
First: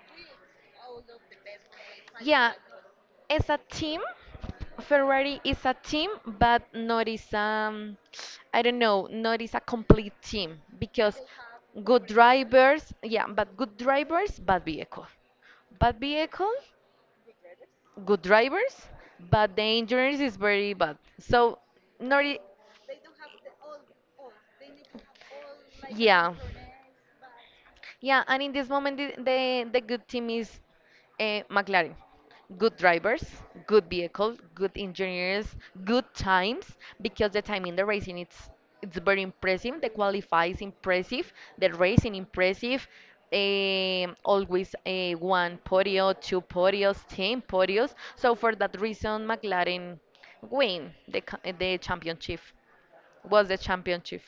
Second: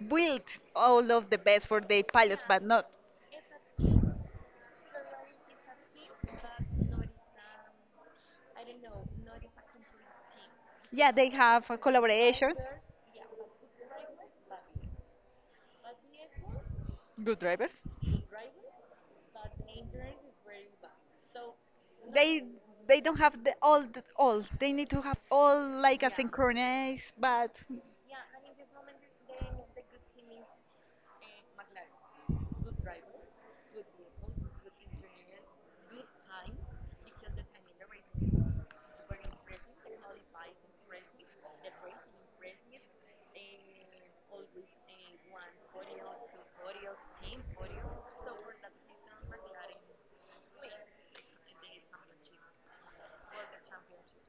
[SPEAKER 1] built all of the best for their pilots,
[SPEAKER 2] yeah,
[SPEAKER 1] but not.
[SPEAKER 2] as a team, Ferrari is a team, but not is I don't know, not is a complete team
[SPEAKER 1] Yeah,
[SPEAKER 2] because
[SPEAKER 1] they have a
[SPEAKER 2] good
[SPEAKER 1] collaboration.
[SPEAKER 2] drivers, yeah, but good drivers, bad vehicle,
[SPEAKER 1] Good drivers.
[SPEAKER 2] good drivers, but the engineers is very bad. So not,
[SPEAKER 1] They don't have the all the, all. They need to have all like a
[SPEAKER 2] yeah.
[SPEAKER 1] synchronized, but
[SPEAKER 2] Yeah, and in this moment, the good team is McLaren. Good drivers, good vehicle, good engineers, good times. Because the time in the racing, it's very impressive. The qualify is impressive. The racing impressive. Always a one podium, two podiums, ten podiums. So for that reason, McLaren win the championship. Was the championship?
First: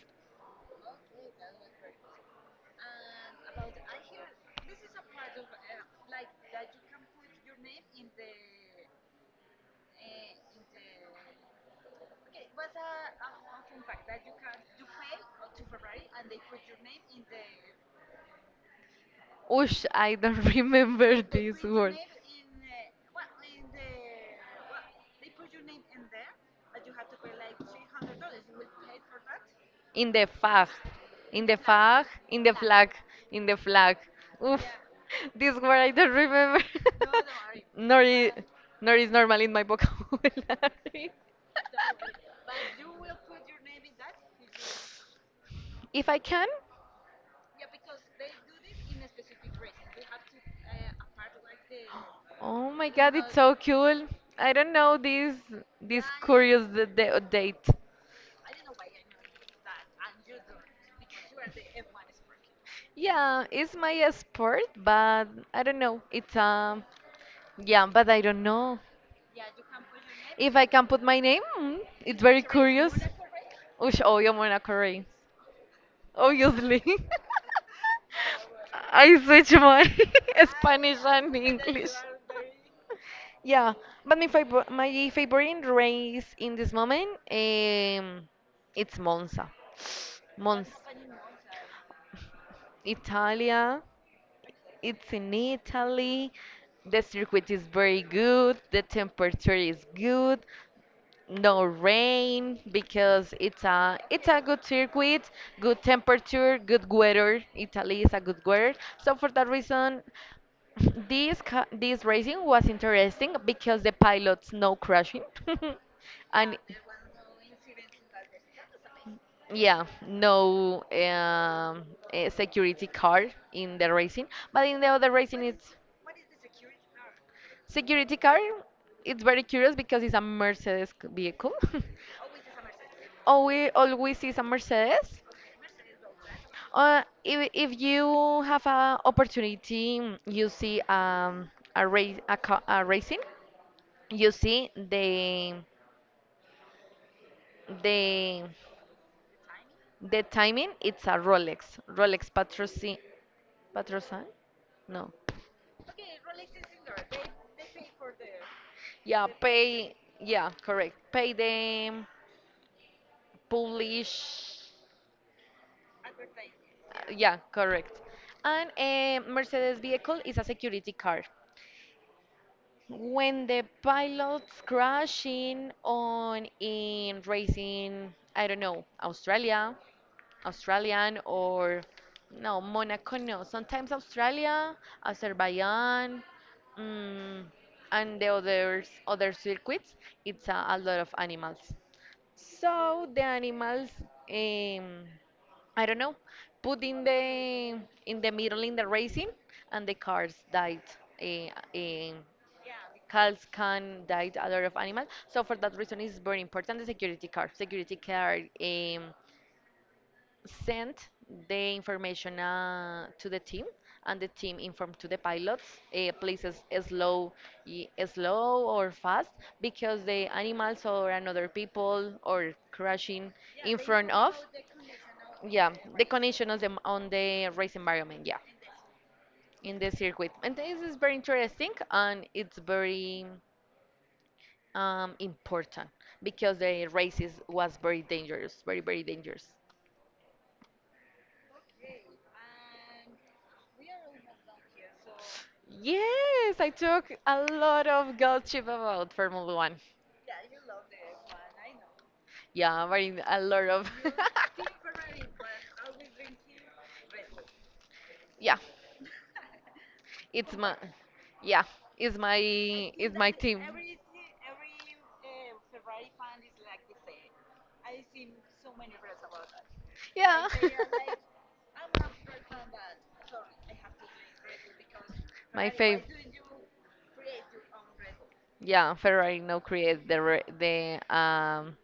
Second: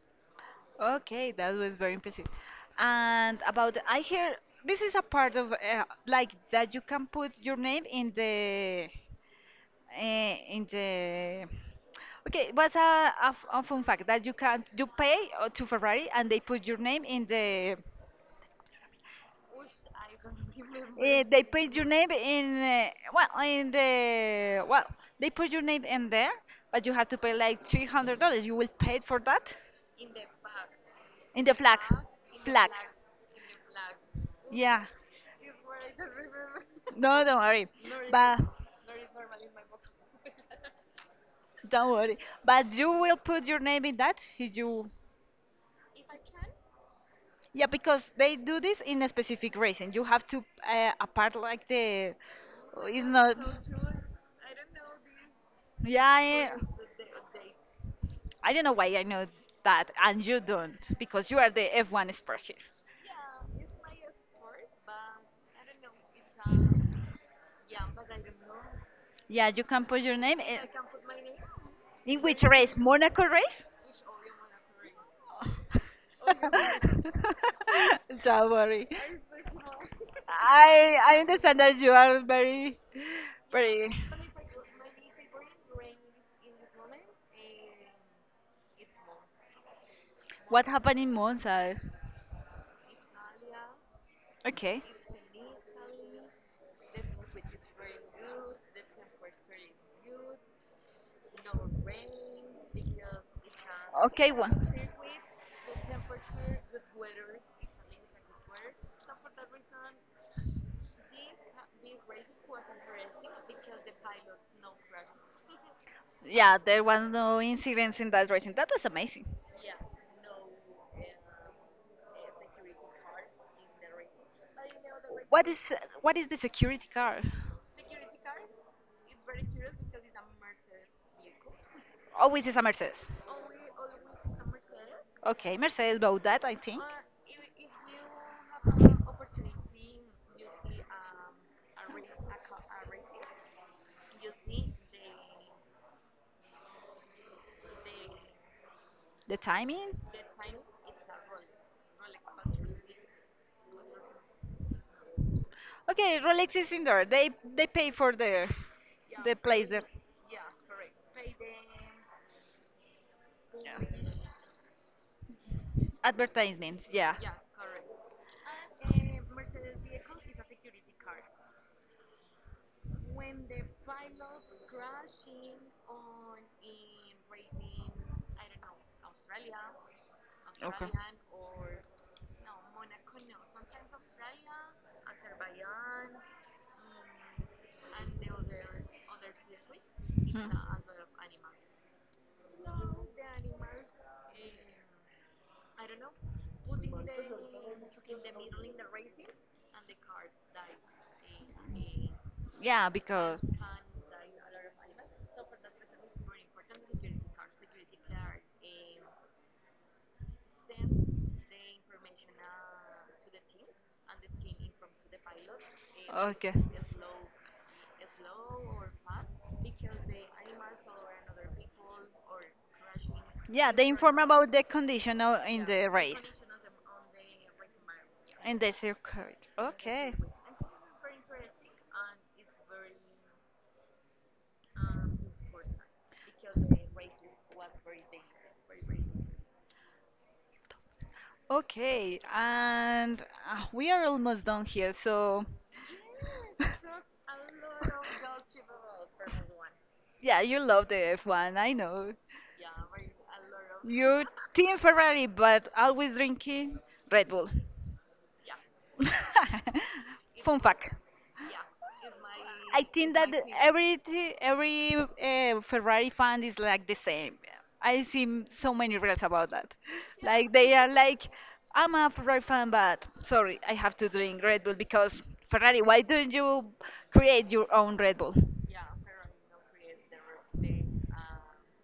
[SPEAKER 1] okay, that was very impressive. And about, I hear this is a part of like that you can put your name in the in the okay what's a, a fun fact that you can you pay to Ferrari and they put your name in the <laughs>
[SPEAKER 2] Ush, I don't <laughs> remember
[SPEAKER 1] They
[SPEAKER 2] this
[SPEAKER 1] put your
[SPEAKER 2] word.
[SPEAKER 1] name in well in the well they put your name in there but you have to pay like $300 you will pay for that
[SPEAKER 2] In the fag.
[SPEAKER 1] in
[SPEAKER 2] In
[SPEAKER 1] the
[SPEAKER 2] the
[SPEAKER 1] flag
[SPEAKER 2] fag. In the
[SPEAKER 1] flag
[SPEAKER 2] flag. In the flag. Oof.
[SPEAKER 1] yeah
[SPEAKER 2] This word I don't remember.
[SPEAKER 1] no don't worry
[SPEAKER 2] <laughs> Nor is,
[SPEAKER 1] but
[SPEAKER 2] nor is normal in my vocabulary. <laughs>
[SPEAKER 1] don't worry but you will put your name in that if you.
[SPEAKER 2] If I can?
[SPEAKER 1] Yeah, because they do this in a specific reason. You have to apart like the
[SPEAKER 2] Oh my
[SPEAKER 1] it's
[SPEAKER 2] god, it's
[SPEAKER 1] not.
[SPEAKER 2] so cool. I don't know this
[SPEAKER 1] Yeah,
[SPEAKER 2] this curious date.
[SPEAKER 1] I don't know why I know that and you don't because you are the F1 expert here.
[SPEAKER 2] Yeah, it's my sport, but I don't know. It's yeah, but I don't know
[SPEAKER 1] Yeah, you can put your name.
[SPEAKER 2] if I can put my name. Mm,
[SPEAKER 1] In
[SPEAKER 2] it's very
[SPEAKER 1] which race?
[SPEAKER 2] curious.
[SPEAKER 1] Monaco race?
[SPEAKER 2] Ush, oh, yo, Mona Correa, obviously. <laughs>
[SPEAKER 1] <laughs> Don't worry.
[SPEAKER 2] I switch my <laughs>
[SPEAKER 1] I
[SPEAKER 2] Spanish
[SPEAKER 1] I
[SPEAKER 2] and
[SPEAKER 1] understand that you
[SPEAKER 2] English. <laughs>
[SPEAKER 1] are very
[SPEAKER 2] Yeah,
[SPEAKER 1] very.
[SPEAKER 2] but my favorite race in this moment, it's Monza.
[SPEAKER 1] What
[SPEAKER 2] Monza.
[SPEAKER 1] happened in Monza?
[SPEAKER 2] Italia.
[SPEAKER 1] Okay.
[SPEAKER 2] It's in Italy. The circuit is very good. The temperature is good. No rain because it's
[SPEAKER 1] Okay,
[SPEAKER 2] a
[SPEAKER 1] one.
[SPEAKER 2] good circuit, good temperature, good weather. Italy is a good weather. So for that reason, <laughs> this this racing was interesting because the pilots no crashing, <laughs>
[SPEAKER 1] Yeah,
[SPEAKER 2] and
[SPEAKER 1] there was no incidents in that racing. That was amazing.
[SPEAKER 2] yeah, no security car in the racing, but in the other racing
[SPEAKER 1] What is
[SPEAKER 2] it's
[SPEAKER 1] what is the security car?
[SPEAKER 2] security car, it's very curious because it's a Mercedes vehicle. <laughs>
[SPEAKER 1] Always is a Mercedes.
[SPEAKER 2] always always is a Mercedes.
[SPEAKER 1] Okay, Mercedes bought that, I think.
[SPEAKER 2] If you have an opportunity, you see a race a racing, you see the
[SPEAKER 1] The timing?
[SPEAKER 2] the timing. It's a Rolex Rolex patrocin patrocin. No,
[SPEAKER 1] Okay, Rolex is in there. They pay for the
[SPEAKER 2] yeah, pay yeah correct. Pay the Polish.
[SPEAKER 1] advertisements. Yeah.
[SPEAKER 2] Yeah, correct. And a Mercedes vehicle is a security car. When the pilots crashing on in racing, I don't know, Australia, Australian or no, Monaco, no. Sometimes Australia, Azerbaijan, mm, and the others other circuits, it's a lot of animals. So the animals, um, I don't know, put in the middle in the racing, and the cars died. Uh, um,
[SPEAKER 1] Yeah,
[SPEAKER 2] cars
[SPEAKER 1] and
[SPEAKER 2] can died a lot of animals. So for that reason, it's very important the security car. Security car. Send the information to the team and the team inform to the pilots
[SPEAKER 1] okay.
[SPEAKER 2] places slow slow or fast because the animals or another people or crashing
[SPEAKER 1] Yeah,
[SPEAKER 2] in
[SPEAKER 1] they
[SPEAKER 2] front
[SPEAKER 1] inform
[SPEAKER 2] of
[SPEAKER 1] about the condition in
[SPEAKER 2] yeah
[SPEAKER 1] the
[SPEAKER 2] the
[SPEAKER 1] race,
[SPEAKER 2] condition of them on the race environment yeah
[SPEAKER 1] in the circuit.
[SPEAKER 2] in the
[SPEAKER 1] Okay.
[SPEAKER 2] circuit and this is very interesting and it's very important because the race is, was very dangerous very very dangerous.
[SPEAKER 1] Okay, and we are almost done here, so
[SPEAKER 2] Yes, I took a lot of gold chip about Formula One.
[SPEAKER 1] yeah, you love the F1, I know.
[SPEAKER 2] Yeah, but in a lot of.
[SPEAKER 1] You're Team
[SPEAKER 2] <laughs>
[SPEAKER 1] Ferrari, but always drinking Red Bull.
[SPEAKER 2] Yeah,
[SPEAKER 1] <laughs>
[SPEAKER 2] it's
[SPEAKER 1] Fun
[SPEAKER 2] my.
[SPEAKER 1] fact.
[SPEAKER 2] Yeah, it's my.
[SPEAKER 1] I think
[SPEAKER 2] It's
[SPEAKER 1] that
[SPEAKER 2] my team.
[SPEAKER 1] every Ferrari fan is like the same. I see so many reels about that.
[SPEAKER 2] Yeah.
[SPEAKER 1] Like
[SPEAKER 2] <laughs>
[SPEAKER 1] they are like, I'm a Ferrari fan, but sorry, I have to drink Red Bull because
[SPEAKER 2] My
[SPEAKER 1] Ferrari. Why
[SPEAKER 2] fav.
[SPEAKER 1] don't you create your own Red Bull?
[SPEAKER 2] Yeah, Ferrari no create the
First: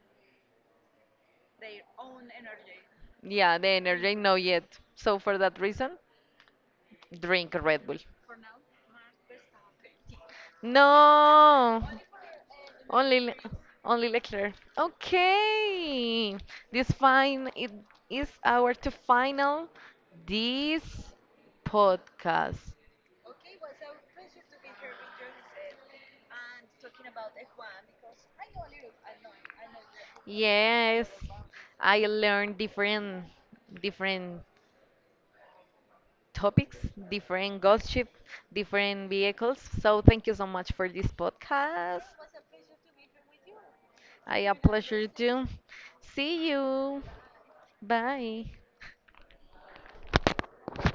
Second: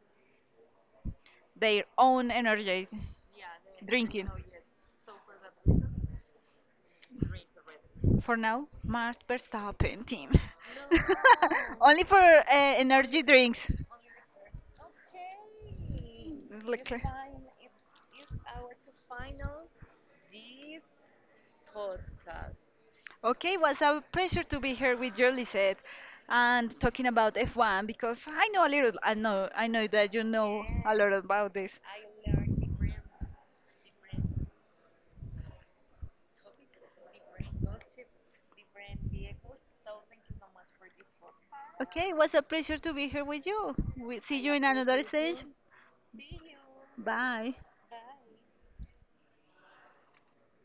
[SPEAKER 1] Their own energy
[SPEAKER 2] yeah the energy
[SPEAKER 1] drinking.
[SPEAKER 2] no yet. So for that reason,
[SPEAKER 1] <laughs>
[SPEAKER 2] drink Red Bull.
[SPEAKER 1] For now, Max Verstappen team. <laughs>
[SPEAKER 2] No.
[SPEAKER 1] Only for
[SPEAKER 2] Only,
[SPEAKER 1] energy drinks.
[SPEAKER 2] only Leclerc. Okay. This
[SPEAKER 1] Like-
[SPEAKER 2] fine it is our to final this podcast.
[SPEAKER 1] okay, it was a pleasure to be here with you, Lisette, and talking about F1 because I know a little. I know that you know a
[SPEAKER 2] Yes,
[SPEAKER 1] lot. Yes, about this.
[SPEAKER 2] I learned different different topics, different gossip, different vehicles. So thank you so much for this podcast.
[SPEAKER 1] Okay, it was a pleasure to be here with you. We see
[SPEAKER 2] I
[SPEAKER 1] you
[SPEAKER 2] a
[SPEAKER 1] in another
[SPEAKER 2] pleasure
[SPEAKER 1] stage.
[SPEAKER 2] to see you.
[SPEAKER 1] Bye.
[SPEAKER 2] Bye.